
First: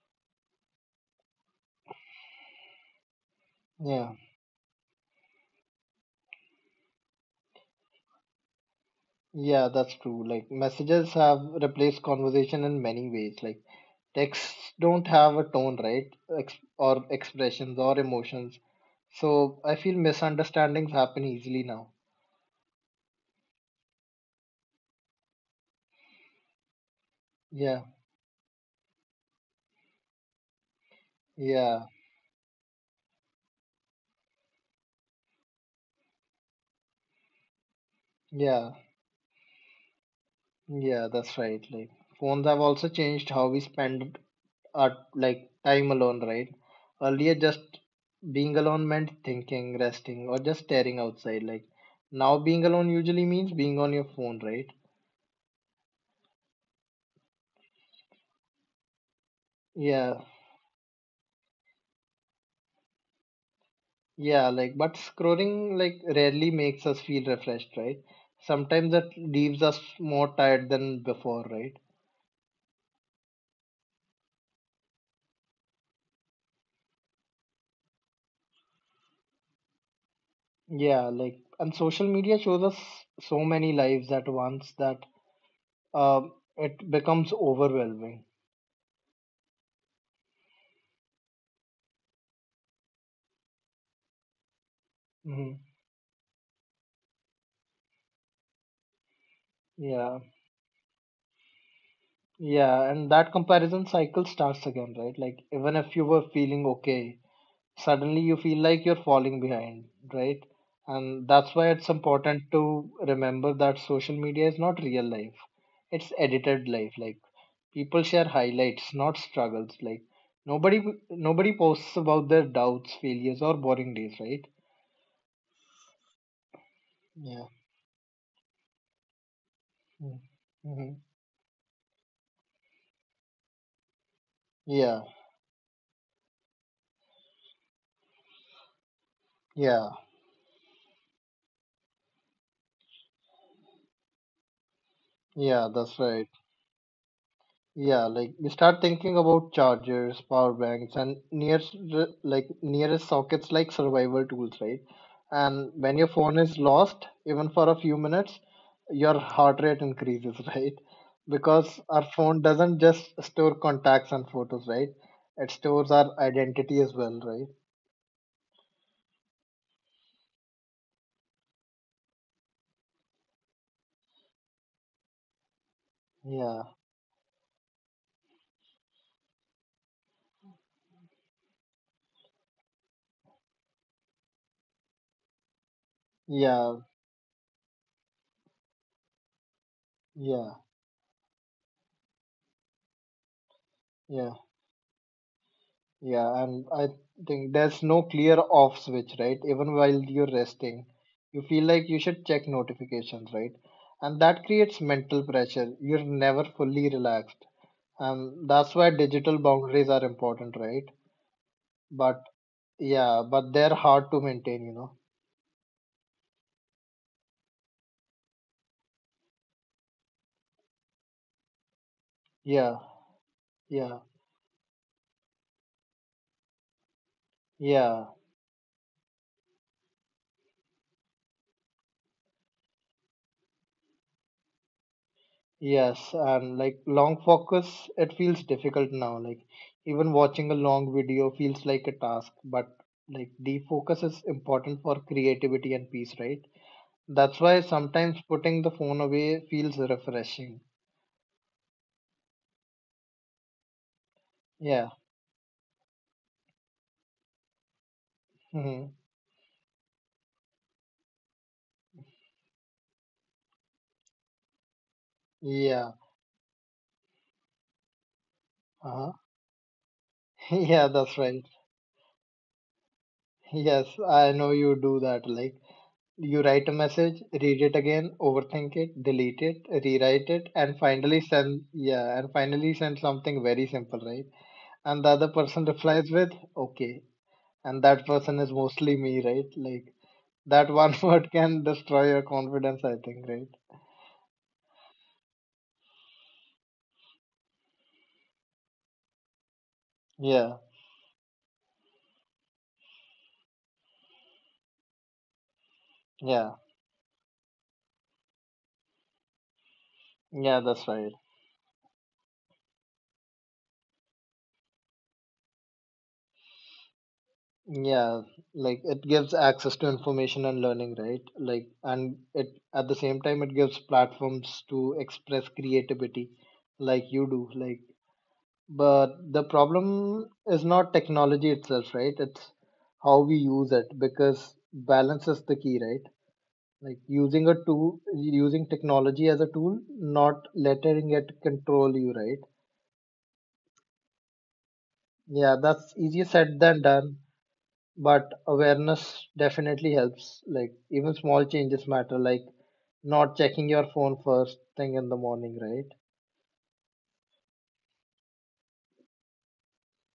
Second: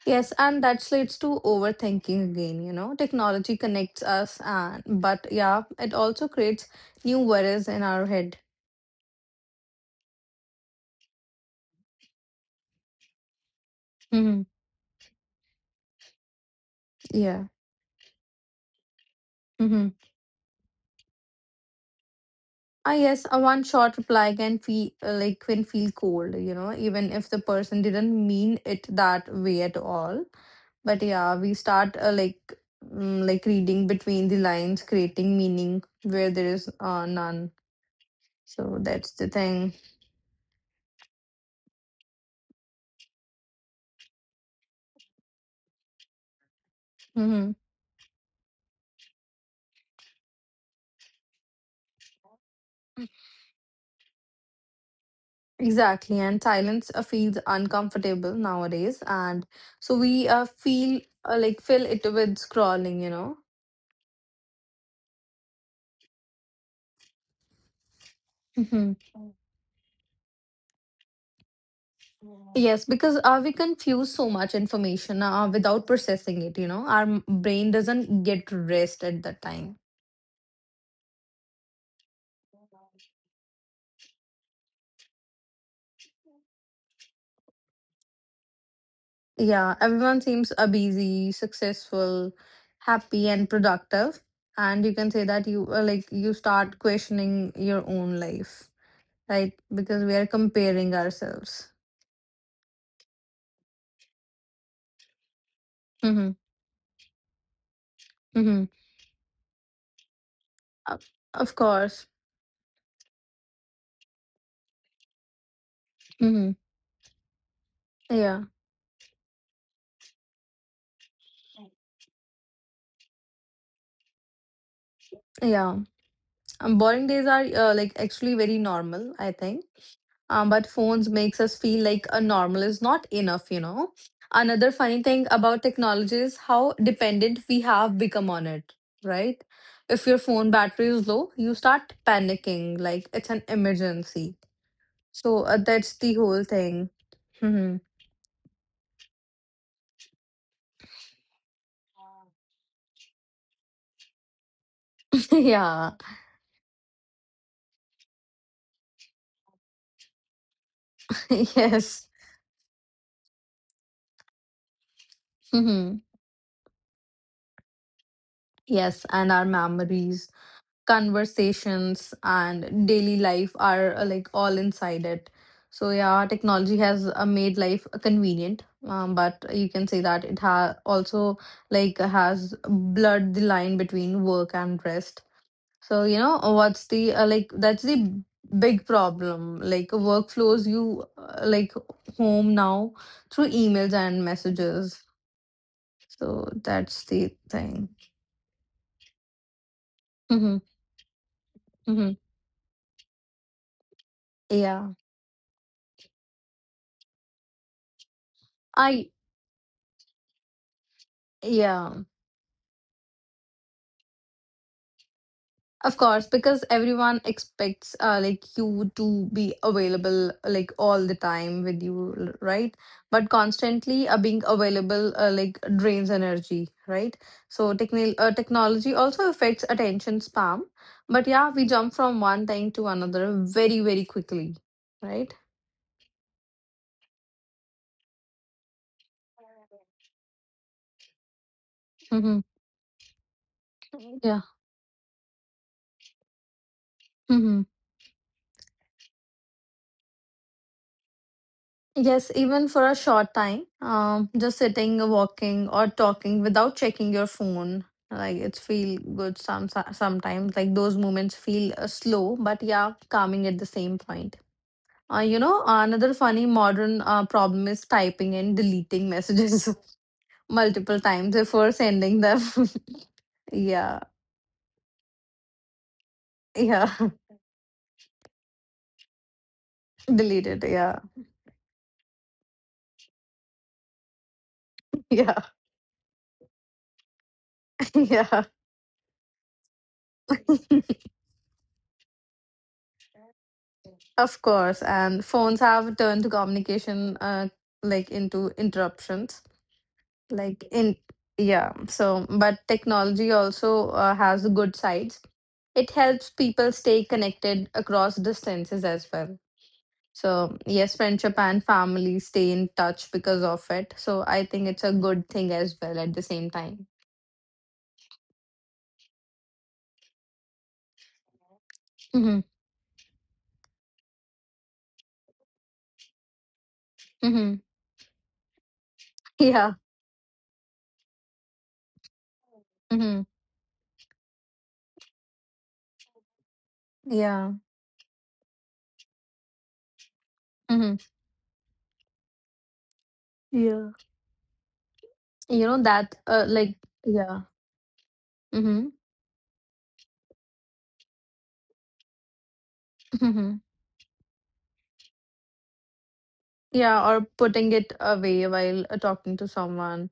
Speaker 2: Yes, and that leads to overthinking again, you know. Technology connects
Speaker 1: Yeah,
Speaker 2: us, and but yeah, it also creates new worries in our head.
Speaker 1: yeah, that's true. Like messages have replaced conversation in many ways. Like
Speaker 2: Hmm
Speaker 1: texts don't have a tone, right? Ex- or
Speaker 2: Yeah.
Speaker 1: expressions or emotions. So I
Speaker 2: Mm-hmm.
Speaker 1: feel misunderstandings happen easily now.
Speaker 2: Ah, yes, a one short reply can feel uh, like can feel cold, you know, even if the
Speaker 1: Yeah,
Speaker 2: person didn't mean it that way at all. But yeah, we
Speaker 1: yeah,
Speaker 2: start uh, like mm, like reading between the lines, creating meaning where there is uh, none.
Speaker 1: yeah,
Speaker 2: So that's the thing.
Speaker 1: yeah, that's right. Like phones have also changed how we spend our like time alone, right? Earlier
Speaker 2: Hmm
Speaker 1: just being alone meant thinking, resting, or just staring outside. Like now being alone usually means being on your phone, right?
Speaker 2: Exactly, and silence uh, feels uncomfortable nowadays, and so
Speaker 1: Yeah.
Speaker 2: we uh, feel uh, like fill it with scrolling, you know.
Speaker 1: Yeah, like, but scrolling like rarely makes us feel refreshed, right? Sometimes
Speaker 2: Hmm
Speaker 1: that leaves us more tired than before, right?
Speaker 2: Yes, because uh, we confuse so much information uh, without processing it, you know. Our m- brain doesn't get rest at that time.
Speaker 1: Yeah, like, and social media shows us so many lives at once that um, it becomes overwhelming.
Speaker 2: Yeah, everyone seems uh, busy, successful, happy, and productive. And you can say that
Speaker 1: Hmm.
Speaker 2: you uh, like you start questioning your own life, right? Because we
Speaker 1: Yeah,
Speaker 2: are comparing ourselves.
Speaker 1: yeah, and that comparison cycle starts again, right? Like, even if you were
Speaker 2: Mm-hmm.
Speaker 1: feeling okay, suddenly you feel
Speaker 2: Mm-hmm.
Speaker 1: like you're falling behind, right?
Speaker 2: Of
Speaker 1: And that's
Speaker 2: of
Speaker 1: why it's
Speaker 2: course.
Speaker 1: important to remember that social media is not real life. It's
Speaker 2: Mm-hmm.
Speaker 1: edited life. Like people share
Speaker 2: Yeah.
Speaker 1: highlights, not struggles. Like nobody nobody posts about their doubts, failures or boring days, right?
Speaker 2: Yeah. Um, boring days
Speaker 1: Yeah.
Speaker 2: are uh, like actually very normal, I think. um,
Speaker 1: Mm-hmm.
Speaker 2: but
Speaker 1: Mm-hmm.
Speaker 2: phones makes us feel like a normal is not enough, you know. Another
Speaker 1: Yeah.
Speaker 2: funny thing about technology is how dependent we have become on it, right?
Speaker 1: Yeah.
Speaker 2: If your phone battery is low you start panicking like it's an emergency. So uh,
Speaker 1: Yeah, that's
Speaker 2: that's the
Speaker 1: right.
Speaker 2: whole thing. Mhm.
Speaker 1: Yeah, like you start thinking about chargers, power banks, and nearest like nearest sockets like survival tools, right? And
Speaker 2: Yeah.
Speaker 1: when your phone is lost, even for a few minutes, your heart rate increases, right? Because our
Speaker 2: Yes.
Speaker 1: phone doesn't just store contacts and photos, right? It stores
Speaker 2: Mhm.
Speaker 1: our identity as well, right?
Speaker 2: Yes, and our memories, conversations and daily life are uh, like all inside it. So yeah,
Speaker 1: Yeah,
Speaker 2: technology has uh, made life uh, convenient, um, but you can say that it ha- also like has blurred the line between work and rest. So you know
Speaker 1: yeah,
Speaker 2: what's the uh, like that's the big problem: like
Speaker 1: yeah,
Speaker 2: workflows you uh, like home now through emails and
Speaker 1: yeah.
Speaker 2: messages.
Speaker 1: Yeah,
Speaker 2: So
Speaker 1: and I
Speaker 2: that's the
Speaker 1: think there's
Speaker 2: thing.
Speaker 1: no clear off switch, right? Even while you're
Speaker 2: Mm-hmm,
Speaker 1: resting, you feel like you
Speaker 2: mm-hmm.
Speaker 1: should check notifications, right? And that creates
Speaker 2: yeah
Speaker 1: mental pressure. You're never fully relaxed. And that's why
Speaker 2: I
Speaker 1: digital boundaries are important, right?
Speaker 2: yeah
Speaker 1: But yeah, but they're hard to maintain, you know?
Speaker 2: Of course, because everyone expects uh, like you to be available like all the time with you, l- right?
Speaker 1: Yeah,
Speaker 2: But
Speaker 1: yeah,
Speaker 2: constantly uh, being available uh, like drains energy, right? So
Speaker 1: yeah.
Speaker 2: techni- uh, technology also affects attention spam. But yeah, we jump from one thing to another very, very quickly, right?
Speaker 1: Yes, and like long focus, it feels difficult now. Like even watching a long video feels like a task,
Speaker 2: Mm-hmm.
Speaker 1: but like deep focus is
Speaker 2: Yeah.
Speaker 1: important for creativity and peace, right? That's why
Speaker 2: Mm-hmm.
Speaker 1: sometimes putting the phone away feels refreshing.
Speaker 2: Yes, even for a short time, um, just
Speaker 1: Yeah.
Speaker 2: sitting, walking, or talking without checking your phone, like it's
Speaker 1: Hmm.
Speaker 2: feel good some sometimes. Like those moments feel uh, slow, but yeah, calming at the same point. Uh, you know,
Speaker 1: Yeah.
Speaker 2: another funny modern uh, problem is typing and deleting
Speaker 1: Uh-huh.
Speaker 2: messages
Speaker 1: Yeah,
Speaker 2: multiple
Speaker 1: that's
Speaker 2: times
Speaker 1: right.
Speaker 2: before sending them.
Speaker 1: Yes,
Speaker 2: Yeah,
Speaker 1: I know you do that. Like you write a
Speaker 2: yeah,
Speaker 1: message, read it again, overthink it, delete it, rewrite
Speaker 2: delete
Speaker 1: it,
Speaker 2: it.
Speaker 1: and
Speaker 2: Yeah,
Speaker 1: finally send yeah, and finally send something very simple, right? And the other
Speaker 2: yeah,
Speaker 1: person replies with okay, and that person
Speaker 2: yeah.
Speaker 1: is mostly me, right? Like that one word can destroy your confidence, I think, right?
Speaker 2: Of course, and phones have turned communication uh, like into interruptions.
Speaker 1: Yeah,
Speaker 2: Like in yeah, so But technology also uh, has good sides. It helps
Speaker 1: yeah,
Speaker 2: people stay connected across distances as well.
Speaker 1: yeah,
Speaker 2: So
Speaker 1: that's
Speaker 2: yes,
Speaker 1: right.
Speaker 2: friendship and family stay in touch because of it. So I think it's a good thing as well at the same time.
Speaker 1: Yeah, like it gives access to information and learning, right? Like, and
Speaker 2: Mm-hmm.
Speaker 1: it at the same time it gives platforms to express creativity, like you do.
Speaker 2: Mm-hmm.
Speaker 1: Like, but the
Speaker 2: Yeah.
Speaker 1: problem is not technology itself, right? It's how
Speaker 2: Mm-hmm.
Speaker 1: we use it because balance is the key, right? Like using
Speaker 2: Yeah.
Speaker 1: a tool, using technology as a tool, not
Speaker 2: Mm-hmm.
Speaker 1: letting it control you, right?
Speaker 2: Yeah.
Speaker 1: Yeah,
Speaker 2: You know
Speaker 1: that's
Speaker 2: that
Speaker 1: easier
Speaker 2: uh,
Speaker 1: said
Speaker 2: like
Speaker 1: than done.
Speaker 2: yeah.
Speaker 1: But
Speaker 2: Mm-hmm.
Speaker 1: awareness definitely helps, like even small changes matter, like not checking your phone first thing in the morning, right?
Speaker 2: Yeah, or putting it away while uh, talking to someone.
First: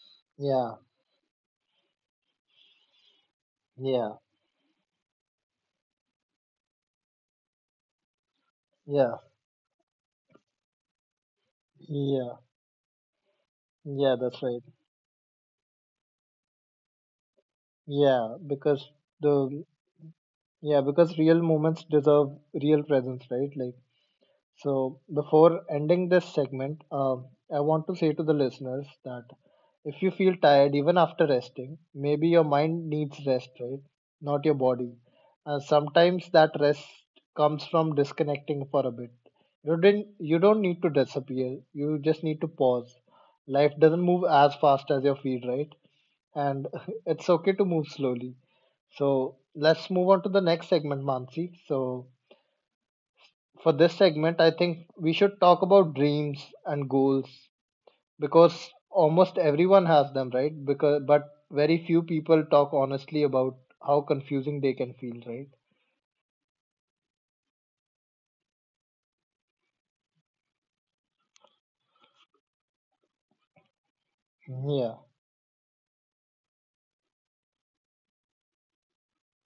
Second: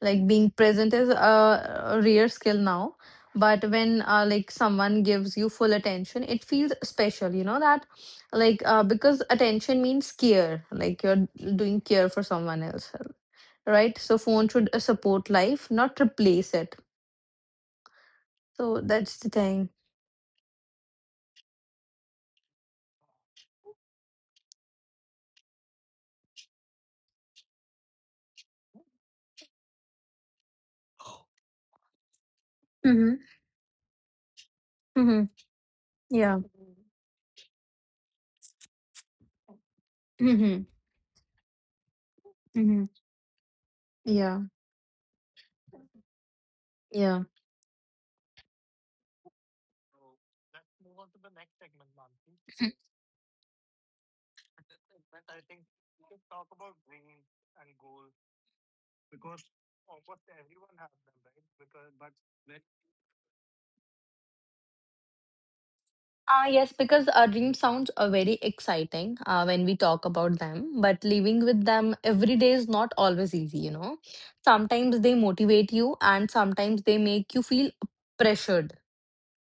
Speaker 2: Like being
Speaker 1: Yeah,
Speaker 2: present is a a rare skill now, but when
Speaker 1: yeah,
Speaker 2: uh, like someone gives you full attention, it feels special, you know that like uh,
Speaker 1: yeah,
Speaker 2: because attention means care, like you're doing care for
Speaker 1: yeah,
Speaker 2: someone else, right?
Speaker 1: yeah,
Speaker 2: So
Speaker 1: that's
Speaker 2: phone
Speaker 1: right.
Speaker 2: should uh, support life, not replace it.
Speaker 1: Yeah,
Speaker 2: So
Speaker 1: because
Speaker 2: that's the
Speaker 1: the
Speaker 2: thing.
Speaker 1: yeah, because real moments deserve real presence, right? Like, so, before ending this segment, uh, I want to say to the listeners that if you feel tired even after resting, maybe your mind
Speaker 2: Mm-hmm.
Speaker 1: needs rest, right? Not your body.
Speaker 2: Mm-hmm.
Speaker 1: Uh, sometimes
Speaker 2: Yeah.
Speaker 1: that rest comes from disconnecting for a bit. You didn't, you
Speaker 2: Mm-hmm.
Speaker 1: don't need to disappear. You just need to
Speaker 2: Mm-hmm.
Speaker 1: pause. Life doesn't move
Speaker 2: Yeah.
Speaker 1: as fast as your feet, right? And
Speaker 2: Yeah.
Speaker 1: it's okay to move slowly. So let's move on to the next segment, Mansi. So for this segment, I think we should talk about dreams and goals because almost everyone has them, right? Because but very few people talk honestly about how confusing they can feel, right?
Speaker 2: Uh, yes, because our dreams sounds uh, very exciting uh, when we talk about them, but living with them every day is not always easy, you know.
Speaker 1: Yeah.
Speaker 2: Sometimes they motivate you and sometimes they make you feel pressured.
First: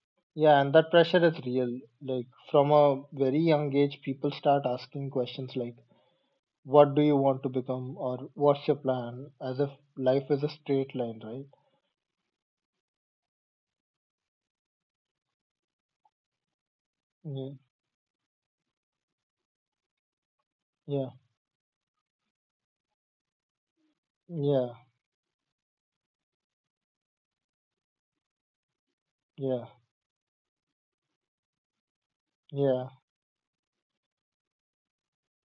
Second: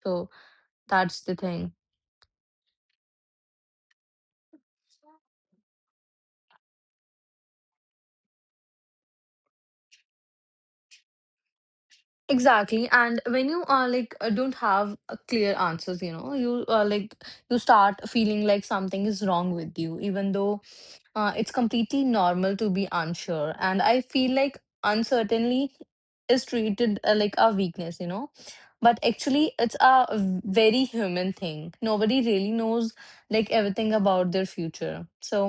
Speaker 2: So
Speaker 1: Yeah, and that
Speaker 2: that's
Speaker 1: pressure
Speaker 2: the
Speaker 1: is
Speaker 2: thing.
Speaker 1: real. Like from a very young age, people start asking questions like, "What do you want to become?" or "What's your plan?" As if life is a straight line, right?
Speaker 2: Exactly. And when you are like uh, don't have uh, clear answers, you know, you uh, like
Speaker 1: Yeah,
Speaker 2: you start feeling like something is wrong with you, even though
Speaker 1: yeah,
Speaker 2: Uh, it's completely normal to be unsure, and I feel like
Speaker 1: yeah,
Speaker 2: uncertainty is treated uh, like a weakness, you know. But actually,
Speaker 1: yeah,
Speaker 2: it's a very human thing. Nobody really
Speaker 1: yeah,
Speaker 2: knows like everything about their future. So,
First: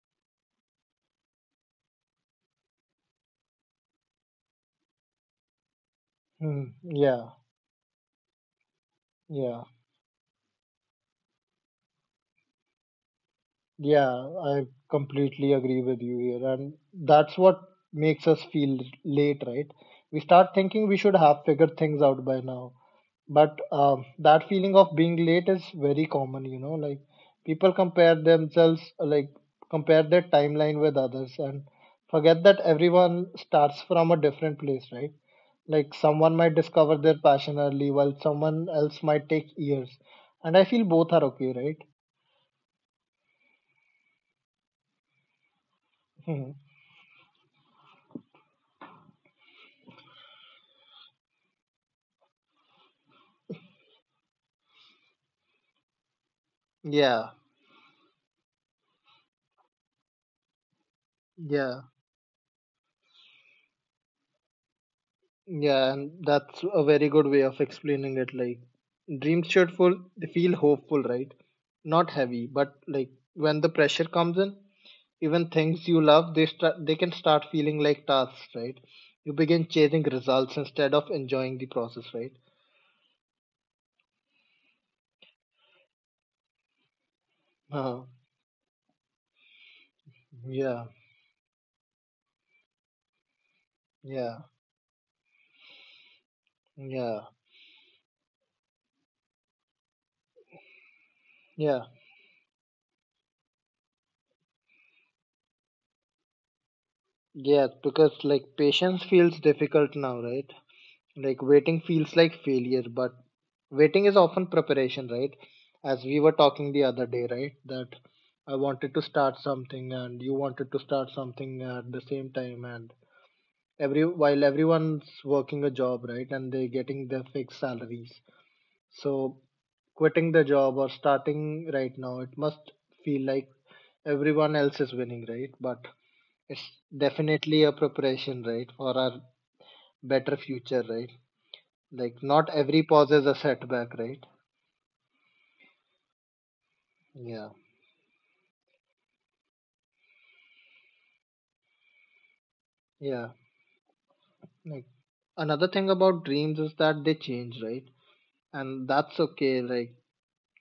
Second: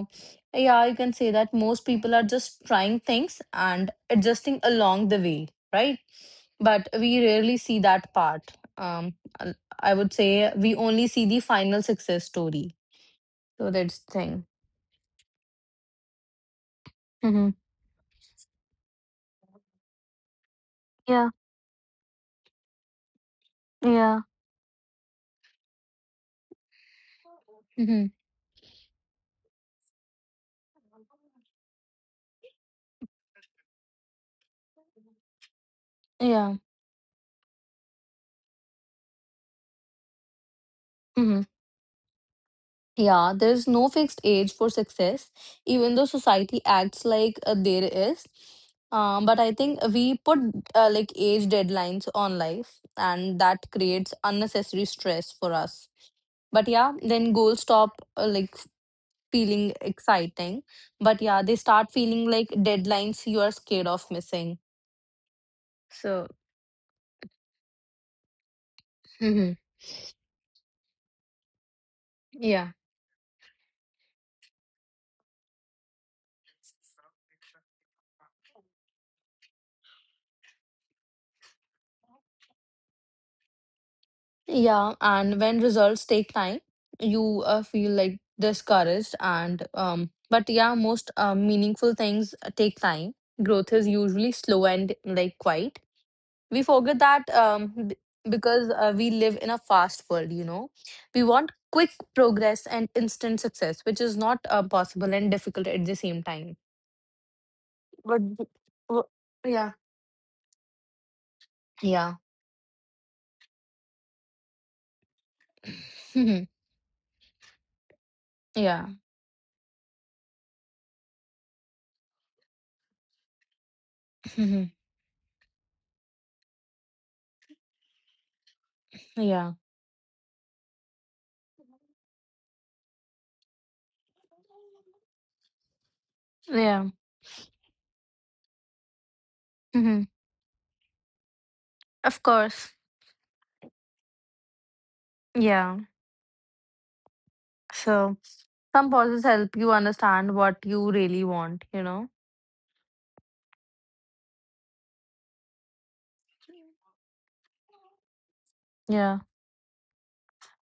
Speaker 2: yeah, you can say that most people are just trying things and adjusting along the way, right?
Speaker 1: hmm,
Speaker 2: But we
Speaker 1: yeah,
Speaker 2: rarely see that part. Um, I
Speaker 1: yeah.
Speaker 2: I would say we only see the final success story. So that's
Speaker 1: Yeah,
Speaker 2: the thing.
Speaker 1: I completely agree with you here. And that's
Speaker 2: Hmm.
Speaker 1: what makes us feel late, right? We start thinking we should
Speaker 2: Yeah,
Speaker 1: have figured things out by now. But um,
Speaker 2: yeah.
Speaker 1: that feeling of being late is very common, you know, like people compare
Speaker 2: Mhm.
Speaker 1: themselves, like compare their timeline with others and forget that everyone starts from a different place, right? Like someone might
Speaker 2: Yeah.
Speaker 1: discover their passion early while someone else might take years. And I feel both are
Speaker 2: Hmm.
Speaker 1: okay,
Speaker 2: Yeah, there's no fixed age for success, even though
Speaker 1: right?
Speaker 2: society acts like uh, there is. Um, but I think we put uh, like age deadlines on life, and that creates unnecessary stress for us. But yeah,
Speaker 1: Yeah.
Speaker 2: then goals stop uh, like feeling exciting. But yeah, they
Speaker 1: Yeah,
Speaker 2: start feeling like deadlines you are scared of missing.
Speaker 1: yeah, and
Speaker 2: So,
Speaker 1: that's a very good way of explaining it. Like, dreams
Speaker 2: mhm.
Speaker 1: should full, they feel hopeful, right? Not heavy, but like when the pressure comes in, even things you love, they start, they can start feeling like tasks, right? You begin chasing results instead of enjoying the process, right?
Speaker 2: Yeah, and when results take time, you uh, feel
Speaker 1: Uh,
Speaker 2: like discouraged and um but yeah,
Speaker 1: yeah,
Speaker 2: most uh, meaningful things uh, take time. Growth is usually
Speaker 1: yeah,
Speaker 2: slow and like quiet. We forget
Speaker 1: yeah,
Speaker 2: that um b- Because uh, we live in a fast world, you know. We want
Speaker 1: yeah,
Speaker 2: quick progress and instant success, which is not uh, possible and difficult at the same time.
Speaker 1: yeah. Because
Speaker 2: But
Speaker 1: like
Speaker 2: w-
Speaker 1: patience feels
Speaker 2: yeah.
Speaker 1: difficult now, right? Like waiting
Speaker 2: Yeah.
Speaker 1: feels like failure, but waiting is often preparation, right? As we were talking the other day, right? That I
Speaker 2: Yeah.
Speaker 1: wanted to start something and you wanted to start something at the same time, and every while everyone's working a job, right? And they're getting their fixed salaries.
Speaker 2: Yeah.
Speaker 1: So
Speaker 2: Yeah.
Speaker 1: quitting the job or starting right now, it must feel like everyone else is winning, right? But it's definitely a preparation, right, for our
Speaker 2: Yeah.
Speaker 1: better future, right? Like
Speaker 2: Of
Speaker 1: not
Speaker 2: course.
Speaker 1: every pause is a setback, right?
Speaker 2: Yeah.
Speaker 1: Yeah.
Speaker 2: So some pauses help you understand what you really want, you know?
Speaker 1: Yeah. Like another thing about dreams is that they change, right? And
Speaker 2: Yeah.
Speaker 1: that's okay. Like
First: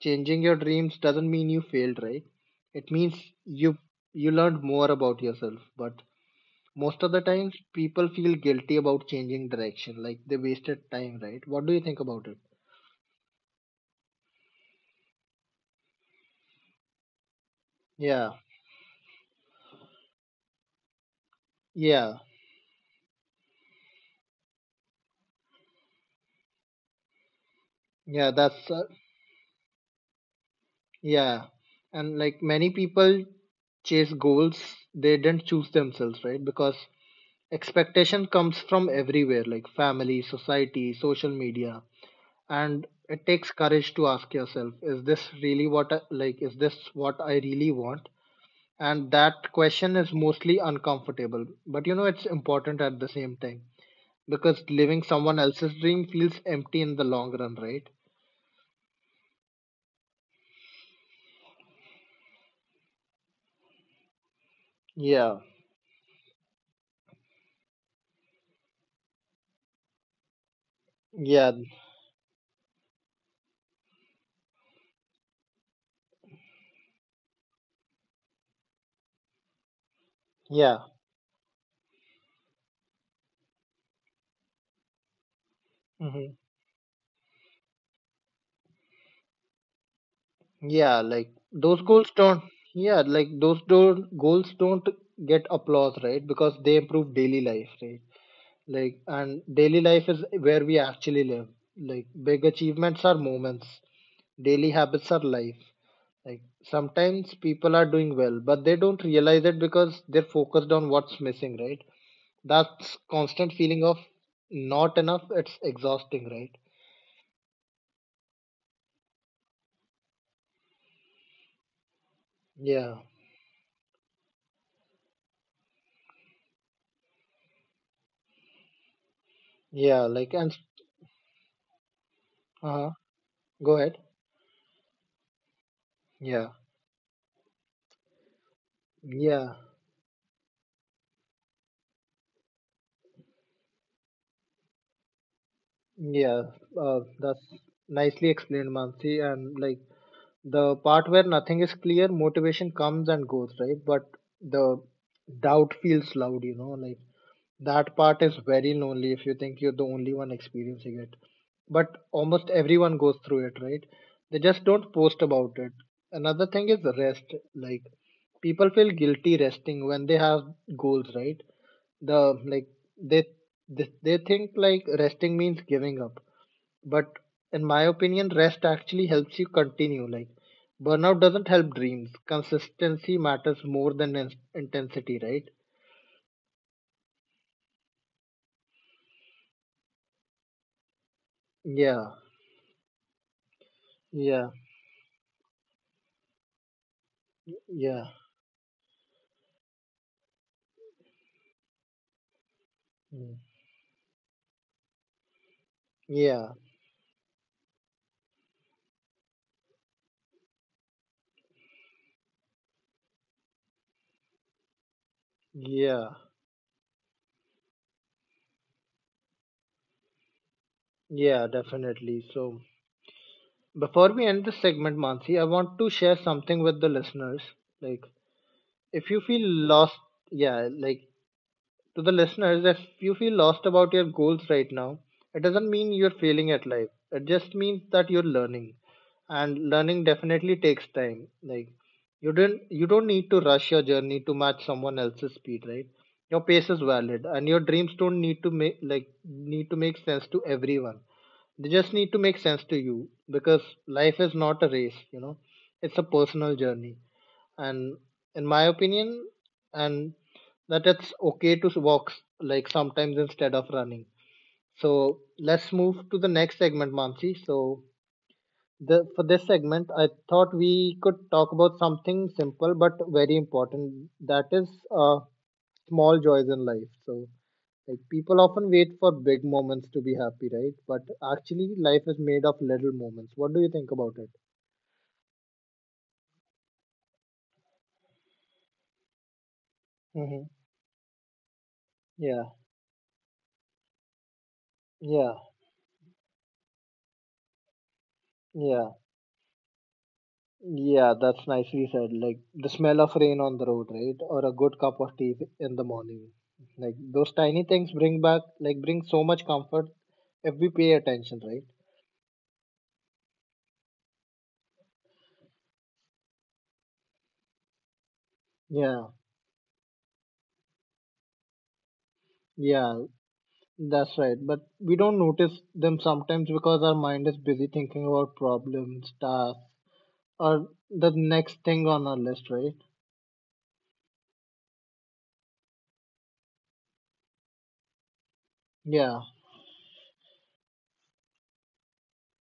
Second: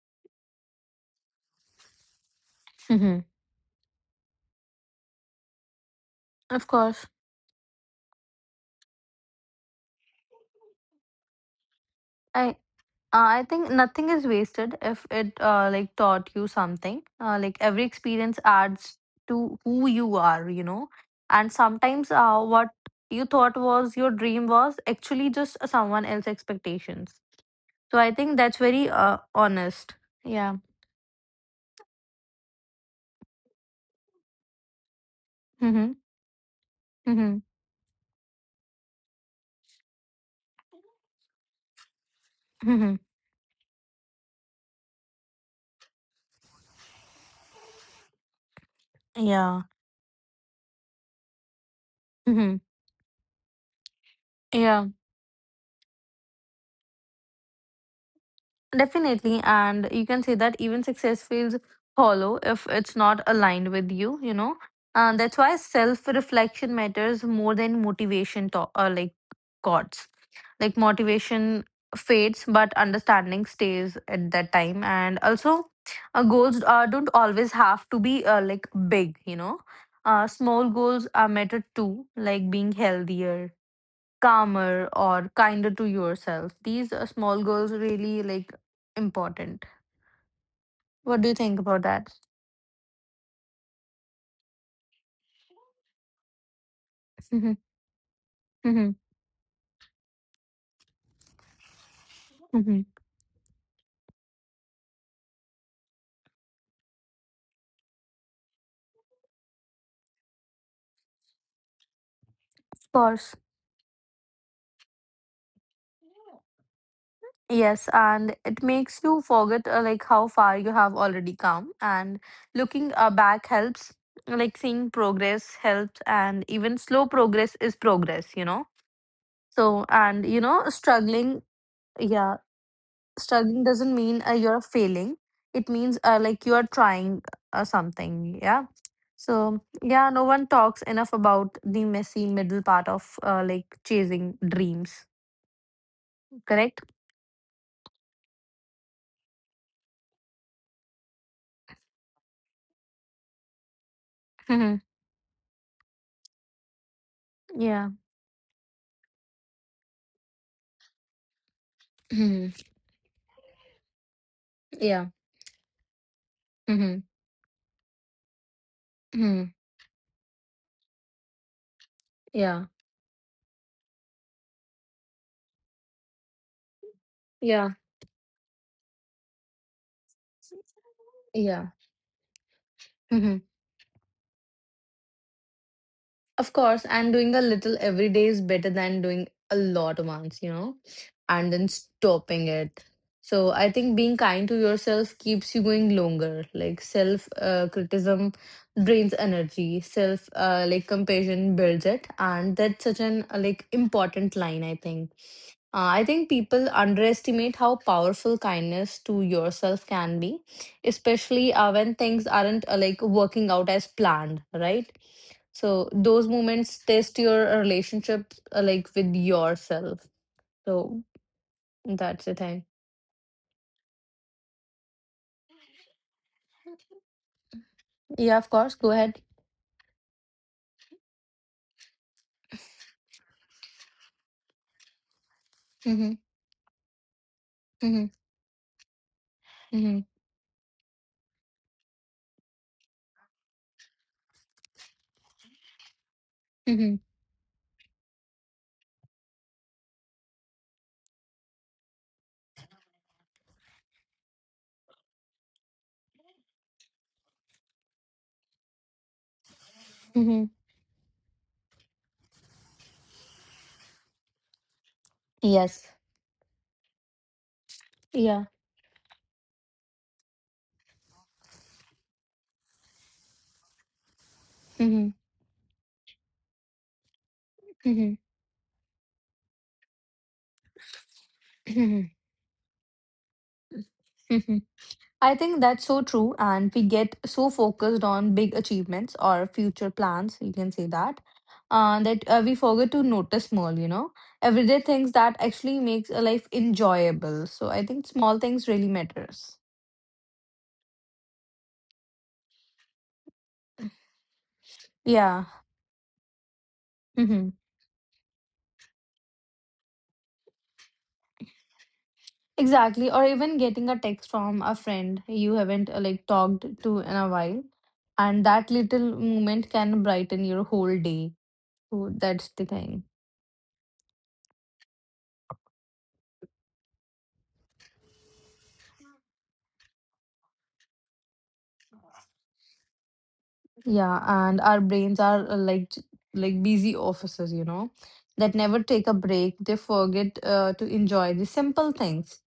Speaker 1: changing your dreams doesn't mean you failed, right? It means
Speaker 2: Hmm.
Speaker 1: you you learned more about yourself. But
Speaker 2: Of
Speaker 1: most
Speaker 2: course.
Speaker 1: of the times people feel guilty about changing direction, like they wasted time, right? What do you think about it?
Speaker 2: I uh, I think nothing is wasted if it uh, like taught you something. Uh, like every
Speaker 1: Yeah.
Speaker 2: experience adds to who you are, you know. And sometimes
Speaker 1: Yeah.
Speaker 2: uh, what you thought was your dream was actually just uh, someone else's expectations. So I
Speaker 1: Yeah,
Speaker 2: think
Speaker 1: that's
Speaker 2: that's
Speaker 1: uh,
Speaker 2: very uh, honest. Yeah.
Speaker 1: yeah, and like many people chase goals they didn't choose
Speaker 2: Mm-hmm.
Speaker 1: themselves, right? Because
Speaker 2: Mm-hmm.
Speaker 1: expectation comes from everywhere, like family, society, social media, and
Speaker 2: Mm-hmm.
Speaker 1: it takes courage to ask yourself, is this really what I, like is this what I really want? And that
Speaker 2: Yeah.
Speaker 1: question is mostly uncomfortable, but you know it's
Speaker 2: Mm-hmm.
Speaker 1: important at the same time because
Speaker 2: Yeah.
Speaker 1: living someone else's dream feels empty in the long run, right?
Speaker 2: Definitely, and you can say that even success feels hollow if it's not aligned with you, you know. And
Speaker 1: Yeah,
Speaker 2: that's why self-reflection matters more than motivation to uh, like thoughts. Like
Speaker 1: yeah,
Speaker 2: motivation fades, but understanding stays at that time. And also, uh, goals uh, don't always have to be uh, like big, you know. Uh, small
Speaker 1: yeah.
Speaker 2: goals are matter too, like being healthier calmer or kinder to
Speaker 1: Mhm.
Speaker 2: yourself. These are small goals really like important.
Speaker 1: Yeah,
Speaker 2: What
Speaker 1: like
Speaker 2: do you think
Speaker 1: those
Speaker 2: about that?
Speaker 1: goals don't. Yeah, like those don't goals don't get applause, right? Because they improve daily
Speaker 2: Mhm,
Speaker 1: life, right?
Speaker 2: mhm,
Speaker 1: Like, and daily life is where we actually live. Like, big
Speaker 2: mhm.
Speaker 1: achievements are moments. Daily habits are life. Like, sometimes people are doing well, but they don't realize it because they're focused on what's missing, right?
Speaker 2: Of
Speaker 1: That's
Speaker 2: course.
Speaker 1: constant feeling of not enough. It's exhausting, right?
Speaker 2: Yes, and it makes you forget uh, like how far you have already come, and looking
Speaker 1: Yeah,
Speaker 2: uh, back helps. Like seeing progress helps, and even slow progress is progress, you know. So,
Speaker 1: yeah.
Speaker 2: and
Speaker 1: Like,
Speaker 2: you
Speaker 1: and
Speaker 2: know, struggling, yeah,
Speaker 1: uh,
Speaker 2: struggling
Speaker 1: go
Speaker 2: doesn't
Speaker 1: ahead.
Speaker 2: mean uh, you're failing, it means uh, like
Speaker 1: Yeah,
Speaker 2: you're trying uh, something, yeah.
Speaker 1: yeah.
Speaker 2: So yeah, no one talks enough about the messy middle part of uh, like chasing dreams,
Speaker 1: Yeah,
Speaker 2: correct.
Speaker 1: uh, that's nicely explained, Mansi. And like the part where nothing is clear, motivation comes and goes, right? But
Speaker 2: Hmm.
Speaker 1: the doubt feels loud, you know, like
Speaker 2: Yeah.
Speaker 1: that part is very lonely if you think you're the only one experiencing it, but almost
Speaker 2: Hmm.
Speaker 1: everyone goes through it, right? They just don't
Speaker 2: Yeah.
Speaker 1: post about it. Another thing is
Speaker 2: Hmm.
Speaker 1: rest. Like people feel guilty
Speaker 2: Hmm.
Speaker 1: resting when they have goals, right? The like
Speaker 2: Yeah.
Speaker 1: they they, they think like resting means giving up, but in
Speaker 2: Yeah.
Speaker 1: my opinion, rest actually helps you continue. Like burnout doesn't
Speaker 2: Yeah.
Speaker 1: help dreams. Consistency
Speaker 2: Hmm.
Speaker 1: matters more than in- intensity, right?
Speaker 2: Of course, and doing a little every day is better than doing a lot once, you know, and then
Speaker 1: Yeah,
Speaker 2: stopping it. So I think being
Speaker 1: yeah,
Speaker 2: kind to yourself keeps you going longer. Like self uh,
Speaker 1: yeah,
Speaker 2: criticism drains energy, self uh, like compassion builds it, and that's such an
Speaker 1: mm,
Speaker 2: uh, like important line I think. Uh, I think
Speaker 1: yeah,
Speaker 2: people underestimate how powerful kindness to yourself can be, especially uh, when things aren't uh, like working out as planned, right? So
Speaker 1: yeah.
Speaker 2: those moments test your relationship uh, like with yourself. So
Speaker 1: Yeah, definitely.
Speaker 2: that's the
Speaker 1: So
Speaker 2: thing.
Speaker 1: before we end this segment, Mansi, I want to share something with the listeners. Like,
Speaker 2: Yeah, of course. Go
Speaker 1: if you
Speaker 2: ahead.
Speaker 1: feel lost, yeah, like to the listeners, if you feel lost about your goals right now, it doesn't mean you're
Speaker 2: Mm-hmm.
Speaker 1: failing at life. It just means
Speaker 2: Mm-hmm.
Speaker 1: that you're learning. And
Speaker 2: Mm-hmm.
Speaker 1: learning definitely takes time. Like you didn't you don't need to rush your journey to match someone else's speed, right? Your pace is
Speaker 2: Mm-hmm.
Speaker 1: valid and your dreams don't need to make like need to make sense to everyone. They just need to make sense to you because life is not a race, you know. It's a personal journey, and in my opinion, and
Speaker 2: Mm-hmm.
Speaker 1: that it's okay to walk, like sometimes instead of running. So let's
Speaker 2: Yes.
Speaker 1: move to the next segment, Mansi. So
Speaker 2: Yeah.
Speaker 1: the for this segment, I thought we could talk about something simple but very important, that is,
Speaker 2: Mm-hmm.
Speaker 1: uh, small joys in life. So like
Speaker 2: Mm-hmm.
Speaker 1: people often wait for big moments to be happy, right? But actually life
Speaker 2: Mm-hmm.
Speaker 1: is made of little moments. What do you think about it?
Speaker 2: I think that's so true. And we get so focused on big achievements or future plans,
Speaker 1: Hmm,
Speaker 2: you can say that, uh, that
Speaker 1: yeah,
Speaker 2: uh, we forget to notice small, you know, everyday things
Speaker 1: yeah,
Speaker 2: that actually makes a life enjoyable. So I think small things really
Speaker 1: yeah.
Speaker 2: matters.
Speaker 1: Yeah, that's nicely said. Like the smell of rain on the road, right? Or a good cup of tea
Speaker 2: Yeah.
Speaker 1: in the morning. Like those
Speaker 2: Mm-hmm.
Speaker 1: tiny things bring back, like bring so much comfort if we pay attention, right?
Speaker 2: Exactly. Or even getting a text from a friend you haven't uh, like talked to in a while. And that
Speaker 1: Yeah,
Speaker 2: little moment can brighten your whole day. So that's the
Speaker 1: yeah,
Speaker 2: thing.
Speaker 1: that's right. But we don't notice them sometimes because our mind is busy thinking about problems, tasks, or the next thing on our list, right?
Speaker 2: Yeah, and our brains are uh, like j- like busy officers, you know, that never take a
Speaker 1: Yeah,
Speaker 2: break. They forget uh, to enjoy the simple things.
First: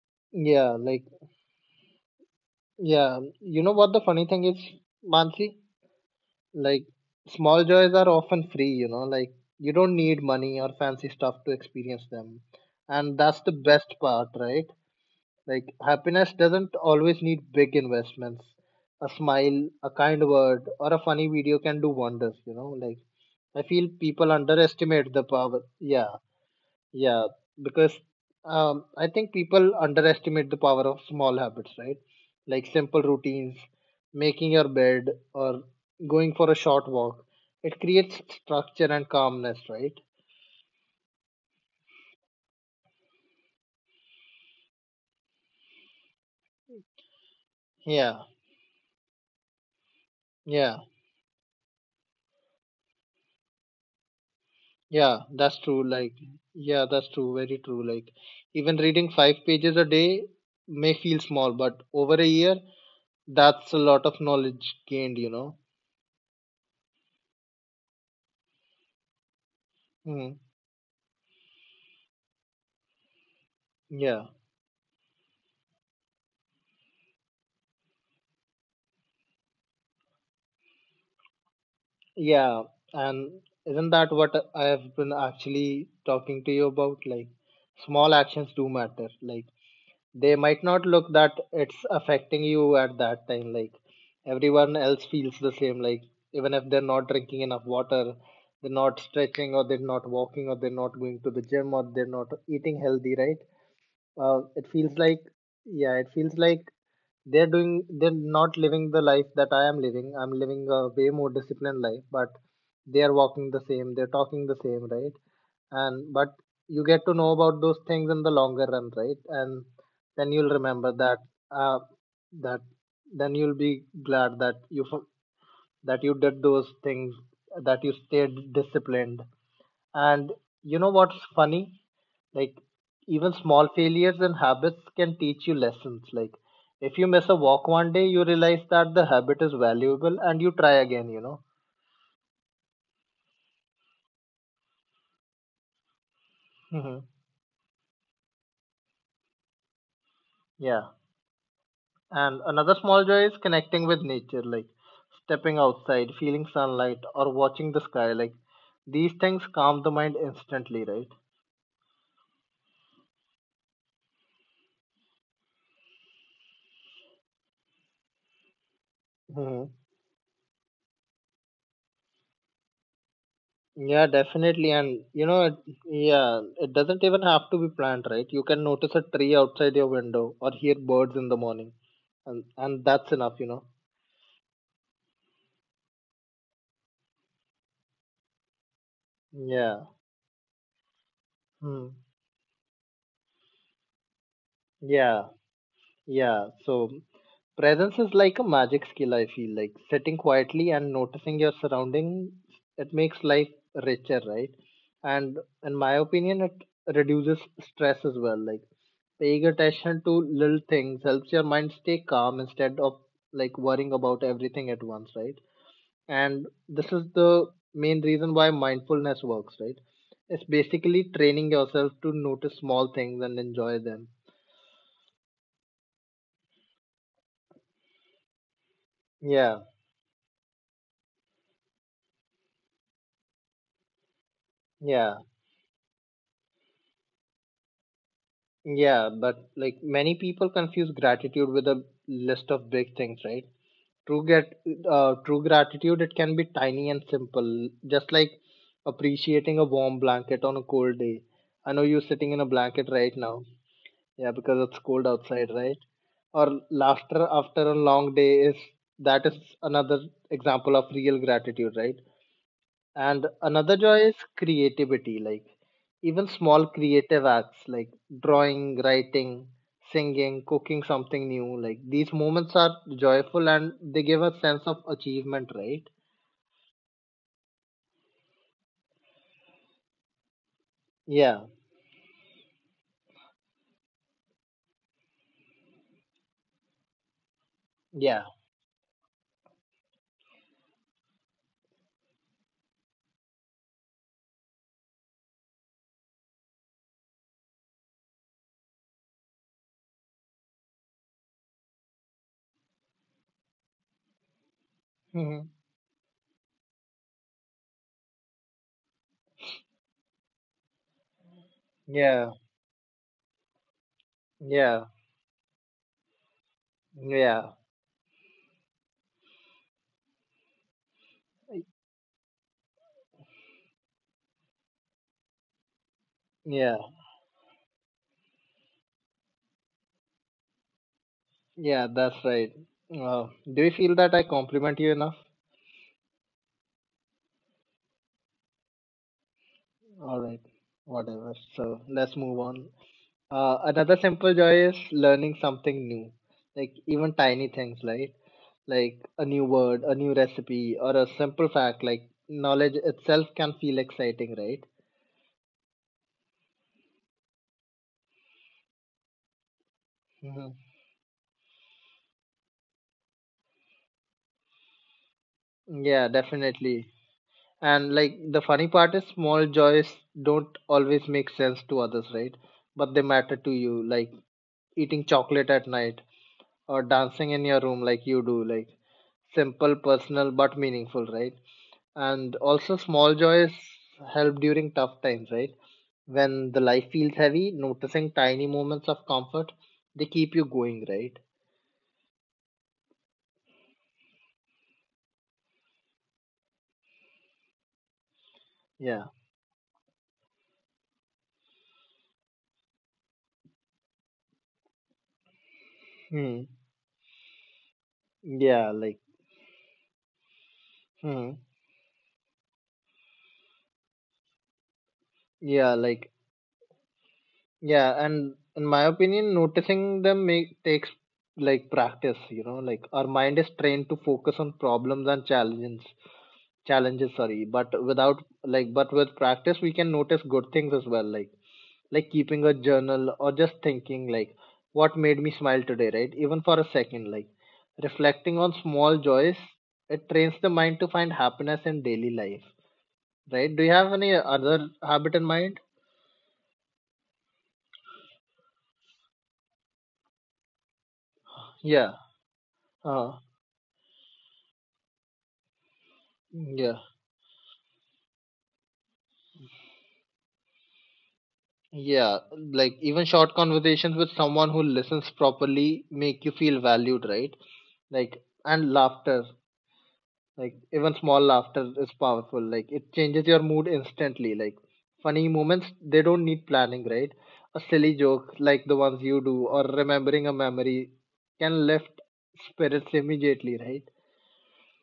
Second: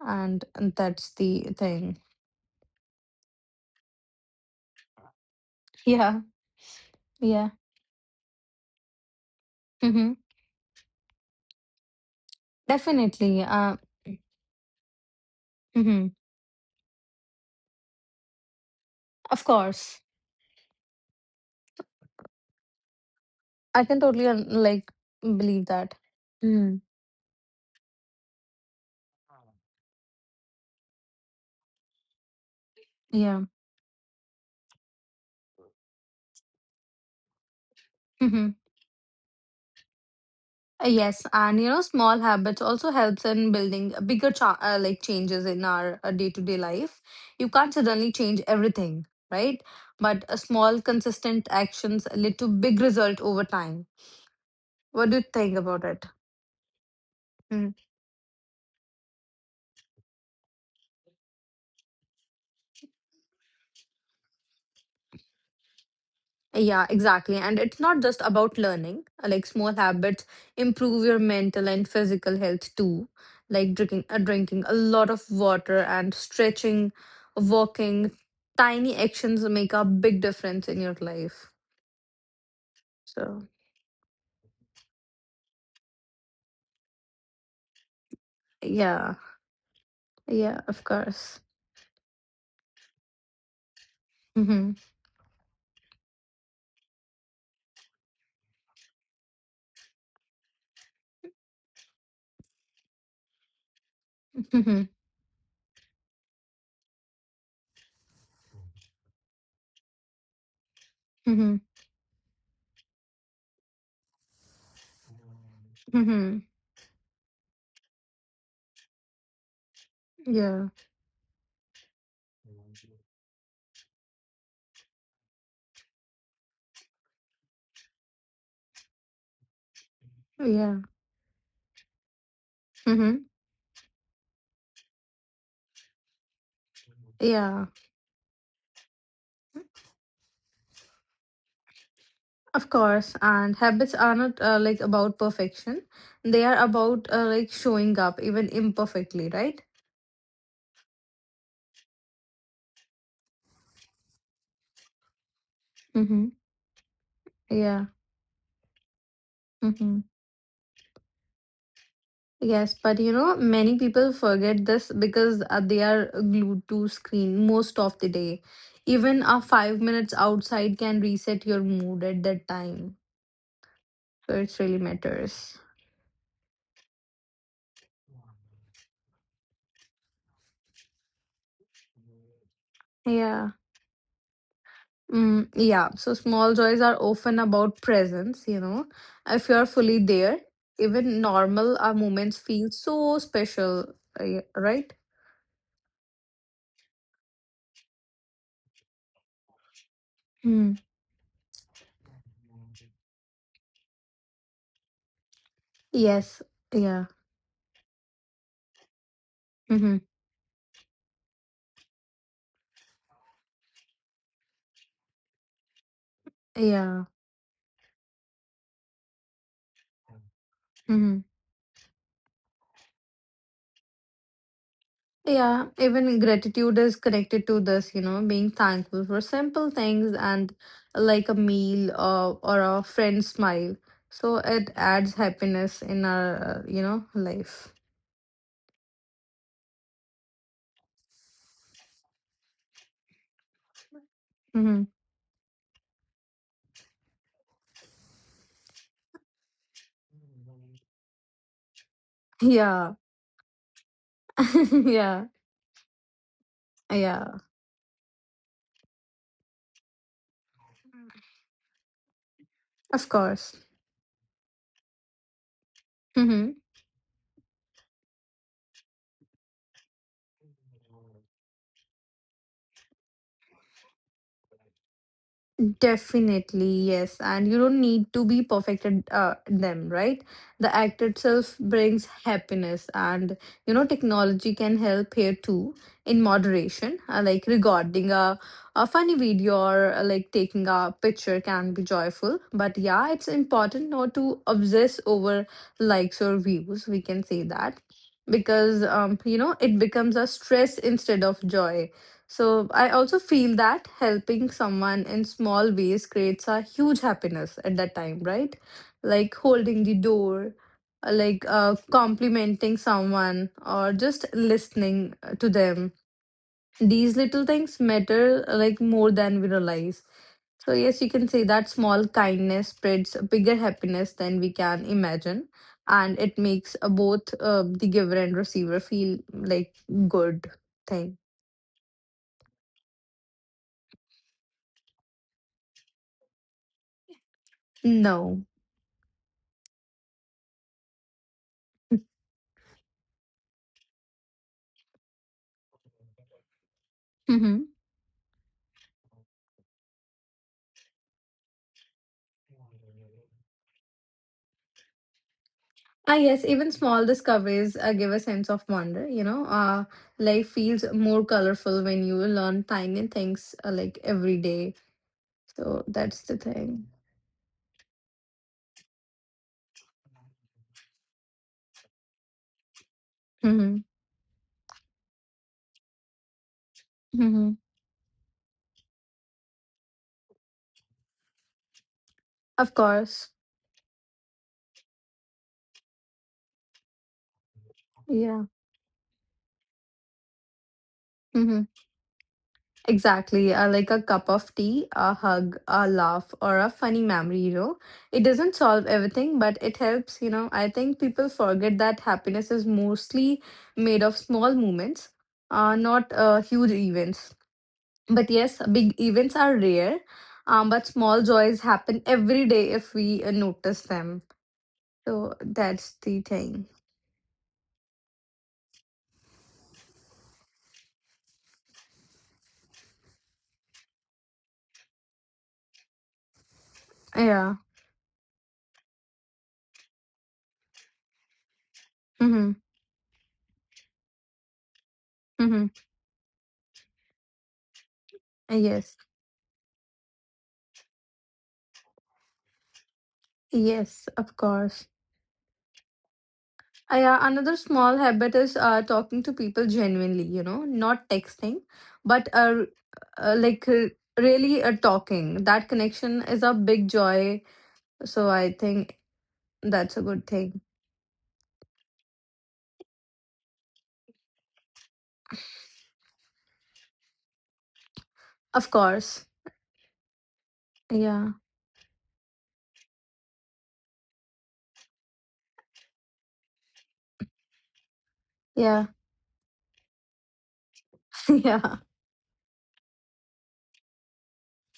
Speaker 2: And, and
Speaker 1: yeah, like,
Speaker 2: that's the thing.
Speaker 1: yeah. You know what the funny thing is, Mansi?
Speaker 2: Yeah,
Speaker 1: Like
Speaker 2: yeah.
Speaker 1: small joys are often free, you know, like you don't
Speaker 2: Mm-hmm.
Speaker 1: need money or fancy stuff to experience them. And that's
Speaker 2: Definitely.
Speaker 1: the
Speaker 2: Uh,
Speaker 1: best part, right? Like
Speaker 2: mm-hmm.
Speaker 1: happiness doesn't always need big investments. A
Speaker 2: Of
Speaker 1: smile, a
Speaker 2: course.
Speaker 1: kind word, or a funny video can do wonders, you know, like I
Speaker 2: I
Speaker 1: feel
Speaker 2: can totally
Speaker 1: people
Speaker 2: uh, like
Speaker 1: underestimate the power.
Speaker 2: believe that.
Speaker 1: Yeah.
Speaker 2: Hmm.
Speaker 1: Yeah, because um, I think people underestimate the power of small habits, right? Like simple
Speaker 2: Yeah.
Speaker 1: routines, making your bed, or going for a short walk. It creates
Speaker 2: Hmm.
Speaker 1: structure and calmness, right?
Speaker 2: Yes, and you know, small habits also helps in building bigger cha- uh, like changes in our uh, day-to-day life. You can't suddenly
Speaker 1: Yeah,
Speaker 2: change everything, right? But a
Speaker 1: yeah,
Speaker 2: small, consistent actions lead to big result over time. What do
Speaker 1: yeah,
Speaker 2: you think
Speaker 1: that's true.
Speaker 2: about it?
Speaker 1: Like, yeah, that's true. Very true. Like, even reading five pages a day may feel small, but over a year, that's a lot of knowledge gained, you know?
Speaker 2: Yeah, exactly. And it's not just about learning. Uh, like small habits
Speaker 1: Mm,
Speaker 2: improve your mental and physical health too, like drinking uh,
Speaker 1: yeah.
Speaker 2: drinking a lot of water and stretching, walking, tiny actions make a big difference in your life.
Speaker 1: Yeah, and
Speaker 2: So,
Speaker 1: isn't that what I have been actually talking to you about? Like, small actions do matter.
Speaker 2: yeah.
Speaker 1: Like, they might
Speaker 2: Yeah,
Speaker 1: not
Speaker 2: of
Speaker 1: look that
Speaker 2: course.
Speaker 1: it's affecting you at that time. Like, everyone
Speaker 2: Mhm.
Speaker 1: else feels the same. Like, even if they're not drinking enough water, they're not stretching, or they're not walking, or they're not going to the gym, or they're not eating healthy, right? Uh, it feels
Speaker 2: Mhm.
Speaker 1: like, yeah, it feels like they're doing they're not living the life that I am living. I'm living a way more
Speaker 2: Mhm.
Speaker 1: disciplined life, but they are walking the same, they're talking the same, right? And but
Speaker 2: Mhm.
Speaker 1: you get to know about those things in the longer run, right? And then you'll
Speaker 2: Yeah.
Speaker 1: remember that uh, that then you'll be glad that you fo- that you did those things, that you stayed disciplined. And you
Speaker 2: Yeah.
Speaker 1: know what's funny? Like,
Speaker 2: Mhm.
Speaker 1: even small failures and habits can teach you lessons. Like, if you miss a walk
Speaker 2: Yeah.
Speaker 1: one day, you realize that the habit is valuable and you try again, you know?
Speaker 2: Of course, and habits are not uh, like about perfection. They are
Speaker 1: Hmm.
Speaker 2: about uh, like showing up even imperfectly, right?
Speaker 1: Yeah. And another small joy is connecting with nature, like stepping outside,
Speaker 2: Mm-hmm.
Speaker 1: feeling sunlight, or watching the
Speaker 2: Yeah.
Speaker 1: sky. Like, these things calm the
Speaker 2: Mm-hmm.
Speaker 1: mind instantly,
Speaker 2: Yes, but you know, many people forget this because uh, they are glued to screen most of the day. Even a
Speaker 1: right?
Speaker 2: five minutes outside can reset your mood at that time.
Speaker 1: Yeah,
Speaker 2: So it
Speaker 1: definitely.
Speaker 2: really
Speaker 1: And you know, it,
Speaker 2: matters.
Speaker 1: yeah, it doesn't even have to be planned, right? You can notice a tree outside your window or hear birds in the morning, and and that's enough, you
Speaker 2: Yeah.
Speaker 1: know.
Speaker 2: Mm, yeah, so small joys are often about presence, you know. If you're
Speaker 1: Yeah.
Speaker 2: fully there, even normal
Speaker 1: Hmm.
Speaker 2: our moments feel so special, uh, right?
Speaker 1: Yeah. Yeah, so presence is like a magic skill, I feel like sitting quietly
Speaker 2: Hmm.
Speaker 1: and noticing your surroundings, it makes life richer, right? And in my
Speaker 2: Yes.
Speaker 1: opinion, it
Speaker 2: Yeah.
Speaker 1: reduces stress as well. Like paying
Speaker 2: Mm-hmm.
Speaker 1: attention to little things helps your mind stay calm instead of like worrying about everything at once, right? And this is
Speaker 2: Yeah.
Speaker 1: the main reason why mindfulness works, right? It's basically
Speaker 2: Mm-hmm.
Speaker 1: training yourself to notice small things and enjoy them.
Speaker 2: Yeah, even gratitude is connected to this, you know, being thankful for
Speaker 1: Yeah,
Speaker 2: simple things and like a meal or, or a friend's smile. So it adds
Speaker 1: yeah.
Speaker 2: happiness in our, uh, you know, life.
Speaker 1: Yeah, but like many people confuse gratitude with a list of big things, right? True get
Speaker 2: Mm-hmm.
Speaker 1: uh, true gratitude, it can be tiny and simple, just like appreciating a warm blanket on a cold day. I know you're sitting in a blanket
Speaker 2: Yeah.
Speaker 1: right now. Yeah, because it's cold
Speaker 2: Yeah.
Speaker 1: outside, right? Or laughter
Speaker 2: Yeah.
Speaker 1: after a long day is that is another example of real gratitude, right?
Speaker 2: Of
Speaker 1: And
Speaker 2: course.
Speaker 1: another joy is creativity, like even
Speaker 2: Hmm.
Speaker 1: small creative acts like drawing, writing, singing, cooking something new, like these moments are joyful and they give a sense of achievement, right?
Speaker 2: Definitely, yes. And you don't need to be perfect at uh, them, right? The act
Speaker 1: Yeah,
Speaker 2: itself brings happiness, and you know, technology can help here too in moderation. Uh, like recording
Speaker 1: yeah,
Speaker 2: a, a funny video or uh, like taking a picture can be joyful. But yeah, it's important not to obsess over likes or views. We can say that because um, you know, it becomes a stress instead of joy. So I also feel that helping someone in
Speaker 1: hmm,
Speaker 2: small ways creates a huge happiness at that time, right? Like holding the door, uh, like uh,
Speaker 1: yeah,
Speaker 2: complimenting someone, or just
Speaker 1: yeah,
Speaker 2: listening uh, to them. These little
Speaker 1: yeah,
Speaker 2: things matter uh, like more than we realize. So yes, you can say that small kindness spreads bigger happiness than we can imagine, and it
Speaker 1: yeah,
Speaker 2: makes uh, both uh, the giver and receiver feel like good thing.
Speaker 1: yeah, that's right. uh, do you feel that I compliment you enough?
Speaker 2: No.
Speaker 1: All right, whatever, so let's move on. Uh, another simple joy is learning something new, like even tiny things, right? Like a new word, a new recipe, or a simple fact. Like knowledge itself can feel exciting, right?
Speaker 2: Ah, yes, even small discoveries uh, give a sense of wonder, you know. Uh,
Speaker 1: Hmm.
Speaker 2: life feels more colorful when you learn tiny things uh, like every day. So
Speaker 1: Yeah,
Speaker 2: that's the
Speaker 1: definitely.
Speaker 2: thing.
Speaker 1: And like the funny part is, small joys don't always make sense to others, right? But they matter to you,
Speaker 2: Hmm.
Speaker 1: like eating chocolate at night or dancing in
Speaker 2: Hmm.
Speaker 1: your room, like you do, like simple, personal, but meaningful, right? And also
Speaker 2: Of
Speaker 1: small
Speaker 2: course.
Speaker 1: joys help during tough times, right? When the life feels heavy, noticing
Speaker 2: Yeah.
Speaker 1: tiny moments of comfort, they keep you going, right?
Speaker 2: Hmm. Exactly. Uh, like a cup of tea, a hug, a laugh, or a funny memory, you know. It doesn't solve
Speaker 1: Yeah,
Speaker 2: everything, but it helps, you know. I think people forget that happiness is mostly made of small moments, uh, not
Speaker 1: hmm,
Speaker 2: uh, huge events. But yes,
Speaker 1: yeah, like,
Speaker 2: big events are rare, um, but small
Speaker 1: hmm,
Speaker 2: joys happen every day if we uh, notice them. So
Speaker 1: yeah,
Speaker 2: that's
Speaker 1: like
Speaker 2: the thing.
Speaker 1: yeah. And in my opinion, noticing them make takes like practice, you know, like our mind is trained to focus on problems and challenges, challenges, sorry,
Speaker 2: Yeah.
Speaker 1: but without like but with practice we can notice good things as well, like like keeping a
Speaker 2: Mm-hmm.
Speaker 1: journal or just thinking like what made me smile
Speaker 2: Mm-hmm.
Speaker 1: today, right, even for a second, like reflecting on small
Speaker 2: Yes.
Speaker 1: joys, it trains the mind to find happiness in daily life, right? Do you have any
Speaker 2: Yes, of
Speaker 1: other
Speaker 2: course.
Speaker 1: habit in mind?
Speaker 2: Uh, yeah, another small habit is uh, talking to people genuinely, you know, not texting,
Speaker 1: Yeah,
Speaker 2: but uh,
Speaker 1: uh,
Speaker 2: uh, like uh, really uh, talking. That connection is a
Speaker 1: yeah,
Speaker 2: big joy. So I think that's a good thing.
Speaker 1: yeah, like even short conversations with someone who listens properly make you feel valued, right? Like and
Speaker 2: Of
Speaker 1: laughter.
Speaker 2: course.
Speaker 1: Like even small
Speaker 2: Yeah.
Speaker 1: laughter is powerful. Like it changes your mood instantly. Like funny moments, they don't need planning, right? A silly joke like the
Speaker 2: Yeah.
Speaker 1: ones you do or remembering a memory can
Speaker 2: Yeah.
Speaker 1: lift spirits immediately, right?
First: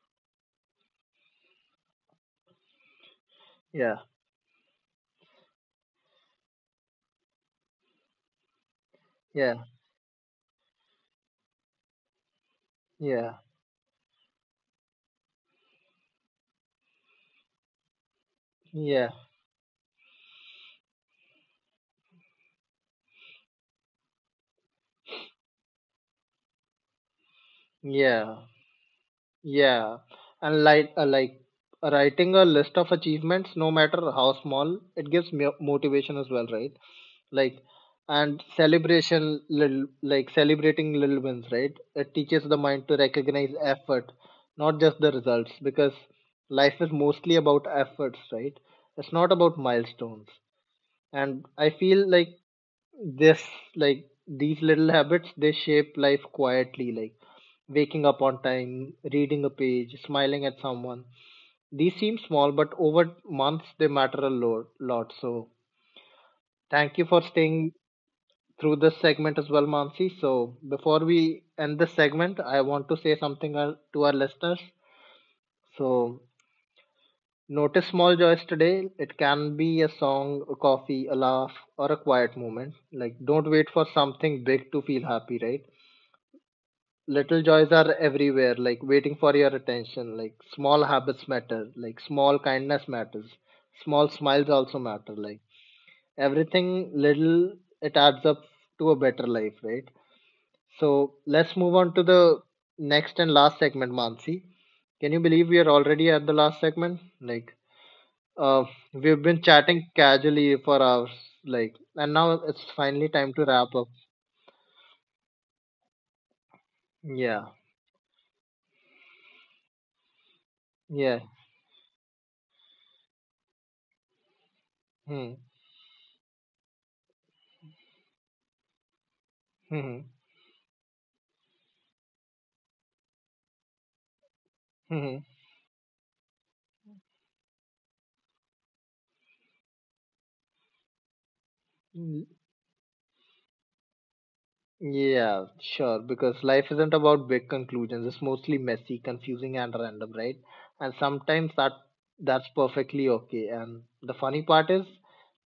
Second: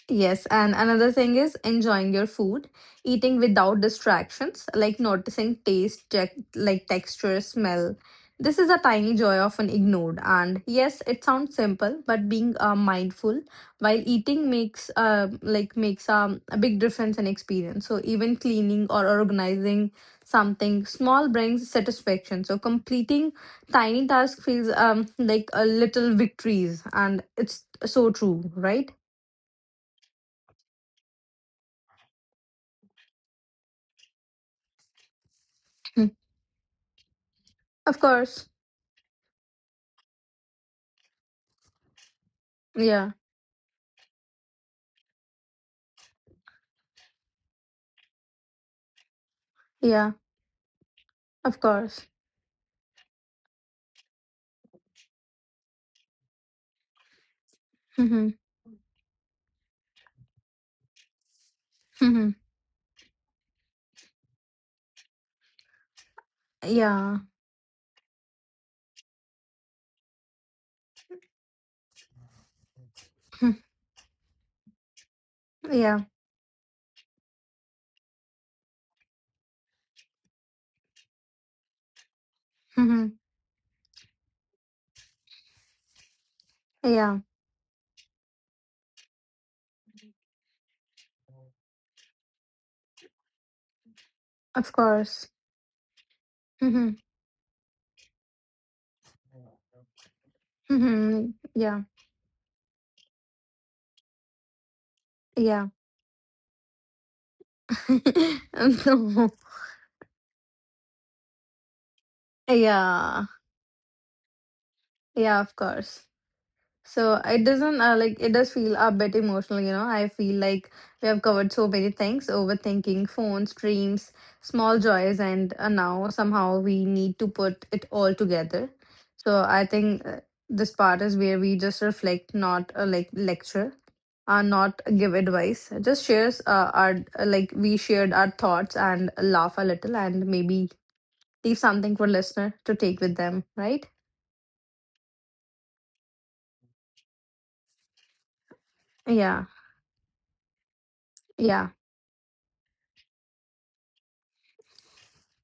Speaker 2: Yes, and another thing is enjoying your food, eating without
Speaker 1: Yeah,
Speaker 2: distractions, like noticing taste, tec- like texture, smell. This is a tiny joy
Speaker 1: yeah,
Speaker 2: often ignored. And yes, it sounds simple, but being uh,
Speaker 1: yeah,
Speaker 2: mindful while eating makes uh, like makes um, a big difference in experience. So even cleaning or
Speaker 1: yeah,
Speaker 2: organizing something small brings satisfaction. So completing tiny tasks feels um, like a little victories, and it's so
Speaker 1: yeah.
Speaker 2: true, right?
Speaker 1: Yeah, and like uh, like writing a list of achievements, no matter how small, it gives me motivation as well, right? Like
Speaker 2: Of
Speaker 1: and
Speaker 2: course.
Speaker 1: celebration, little, like celebrating little wins, right? It teaches the mind to
Speaker 2: Yeah.
Speaker 1: recognize effort, not just the results, because life is mostly about efforts, right? It's not about
Speaker 2: Yeah.
Speaker 1: milestones. And
Speaker 2: Of
Speaker 1: I feel
Speaker 2: course.
Speaker 1: like this, like these little habits, they shape life quietly, like waking up
Speaker 2: Mhm.
Speaker 1: on time, reading a page, smiling at someone, these seem
Speaker 2: Mhm.
Speaker 1: small but over months they matter a lot, lot. So thank you for
Speaker 2: Yeah.
Speaker 1: staying through this segment as well, Mansi. So before we end this segment, I want to say something
Speaker 2: Hmm.
Speaker 1: uh, to our listeners.
Speaker 2: Yeah.
Speaker 1: So notice small joys today. It can be a song, a coffee, a laugh, or a quiet moment. Like,
Speaker 2: Mhm.
Speaker 1: don't wait for something big to feel happy, right?
Speaker 2: Yeah.
Speaker 1: Little joys are everywhere, like waiting for your attention. Like, small habits matter, like small kindness matters, small smiles
Speaker 2: Of
Speaker 1: also matter.
Speaker 2: course.
Speaker 1: Like, everything
Speaker 2: Mhm.
Speaker 1: little, it adds up to a better life, right? So,
Speaker 2: Mhm.
Speaker 1: let's move
Speaker 2: Yeah.
Speaker 1: on to the next and last segment, Mansi. Can you believe we are
Speaker 2: Yeah.
Speaker 1: already at the last segment? Like, uh, we've
Speaker 2: No.
Speaker 1: been chatting casually for hours, like, and now it's finally
Speaker 2: Yeah.
Speaker 1: time to wrap up.
Speaker 2: Yeah. Of course. So it
Speaker 1: Yeah,
Speaker 2: doesn't uh, like it does feel a bit emotional, you know. I feel like we
Speaker 1: yeah,
Speaker 2: have covered so many things: overthinking, phones, dreams, small joys,
Speaker 1: hmm,
Speaker 2: and uh, now somehow we need to put it all together. So I
Speaker 1: hmm,
Speaker 2: think uh, this part is where we just reflect, not uh, like lecture, uh, not
Speaker 1: hmm.
Speaker 2: give advice. Just shares uh, our uh, like we shared our thoughts and laugh a little, and maybe leave something for
Speaker 1: Mm,
Speaker 2: listener to take with them, right?
Speaker 1: yeah, sure. Because life isn't about big conclusions. It's mostly messy,
Speaker 2: Yeah,
Speaker 1: confusing, and random, right? And sometimes
Speaker 2: yeah.
Speaker 1: that that's perfectly okay. And the funny part is,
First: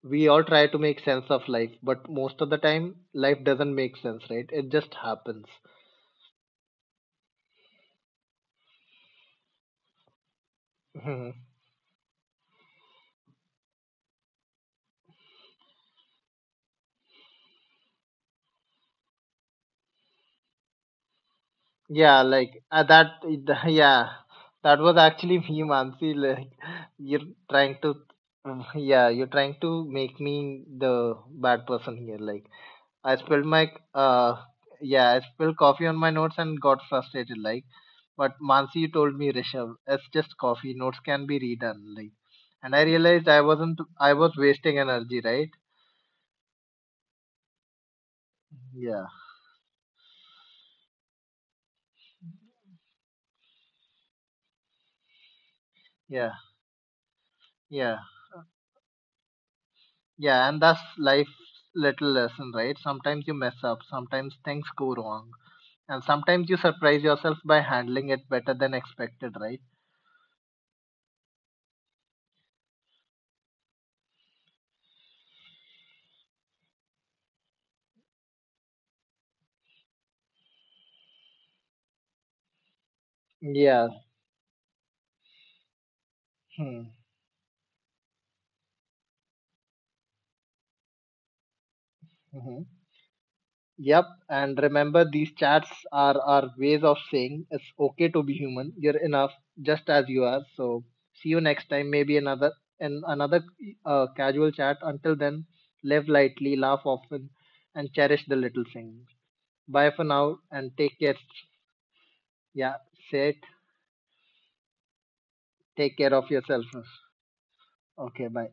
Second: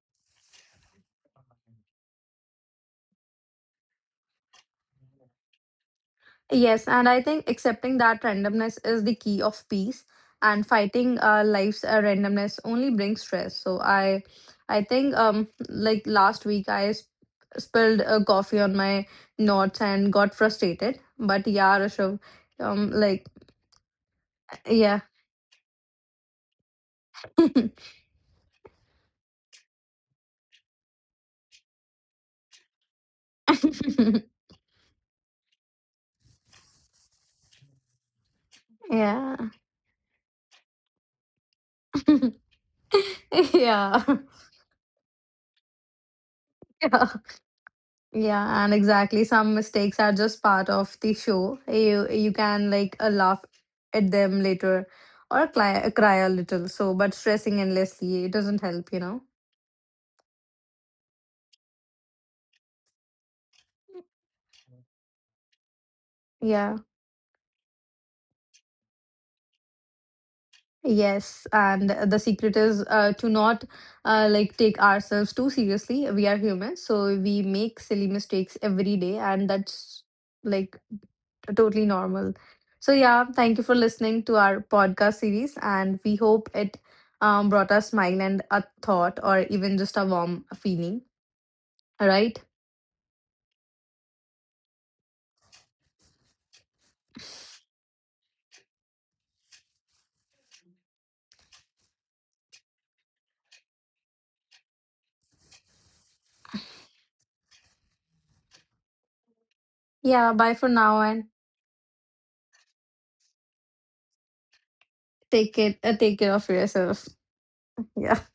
Speaker 1: we all try to make sense of life, but most of the time, life doesn't make sense, right? It just happens.
Speaker 2: Yes, and I think accepting that randomness is the key of peace, and fighting uh, life's uh, randomness only brings stress. So I, I think um like last week I sp- spilled a coffee on my notes and got frustrated. But yeah, Rishabh,
Speaker 1: Yeah, like uh,
Speaker 2: um,
Speaker 1: that.
Speaker 2: like
Speaker 1: it- Yeah, that was
Speaker 2: yeah,
Speaker 1: actually me, Mansi. Like you're trying to, mm, yeah, you're trying to make me the bad person here. Like I spilled my, uh, yeah, I spilled coffee on my notes and got frustrated. Like, but Mansi, you told me,
Speaker 2: yeah,
Speaker 1: Rishabh, it's just coffee. Notes can be redone. Like, and I realized I wasn't.
Speaker 2: yeah,
Speaker 1: I was wasting energy, right?
Speaker 2: yeah. Yeah, and
Speaker 1: Yeah,
Speaker 2: exactly. Some mistakes are just part of the show. You you can like uh, laugh at them later or cry, cry a
Speaker 1: yeah,
Speaker 2: little. So, but stressing
Speaker 1: yeah.
Speaker 2: endlessly, it doesn't help, you know.
Speaker 1: Yeah, and that's life's little lesson, right? Sometimes you mess up, sometimes things go wrong, and sometimes you
Speaker 2: Yeah.
Speaker 1: surprise yourself by handling it better than expected, right?
Speaker 2: Yes, and the secret is uh, to not uh, like take ourselves too seriously. We are human, so we make silly mistakes every day, and that's like totally normal. So, yeah, thank you for
Speaker 1: Yeah.
Speaker 2: listening to our podcast series, and we hope
Speaker 1: Hmm,
Speaker 2: it um, brought a smile and a thought, or even just a warm feeling. All right.
Speaker 1: hmm. Yep. And remember, these chats are our ways of saying it's okay to be human. You're enough just as you are. So see you next time. Maybe another, in another, uh, casual chat. Until then, live lightly, laugh often, and cherish the little things. Bye for
Speaker 2: Yeah,
Speaker 1: now,
Speaker 2: bye for
Speaker 1: and take
Speaker 2: now
Speaker 1: care.
Speaker 2: and
Speaker 1: Yeah. Say it.
Speaker 2: take it,
Speaker 1: Take care
Speaker 2: uh,
Speaker 1: of
Speaker 2: take care of
Speaker 1: yourself.
Speaker 2: yourself.
Speaker 1: Okay,
Speaker 2: Yeah.
Speaker 1: bye.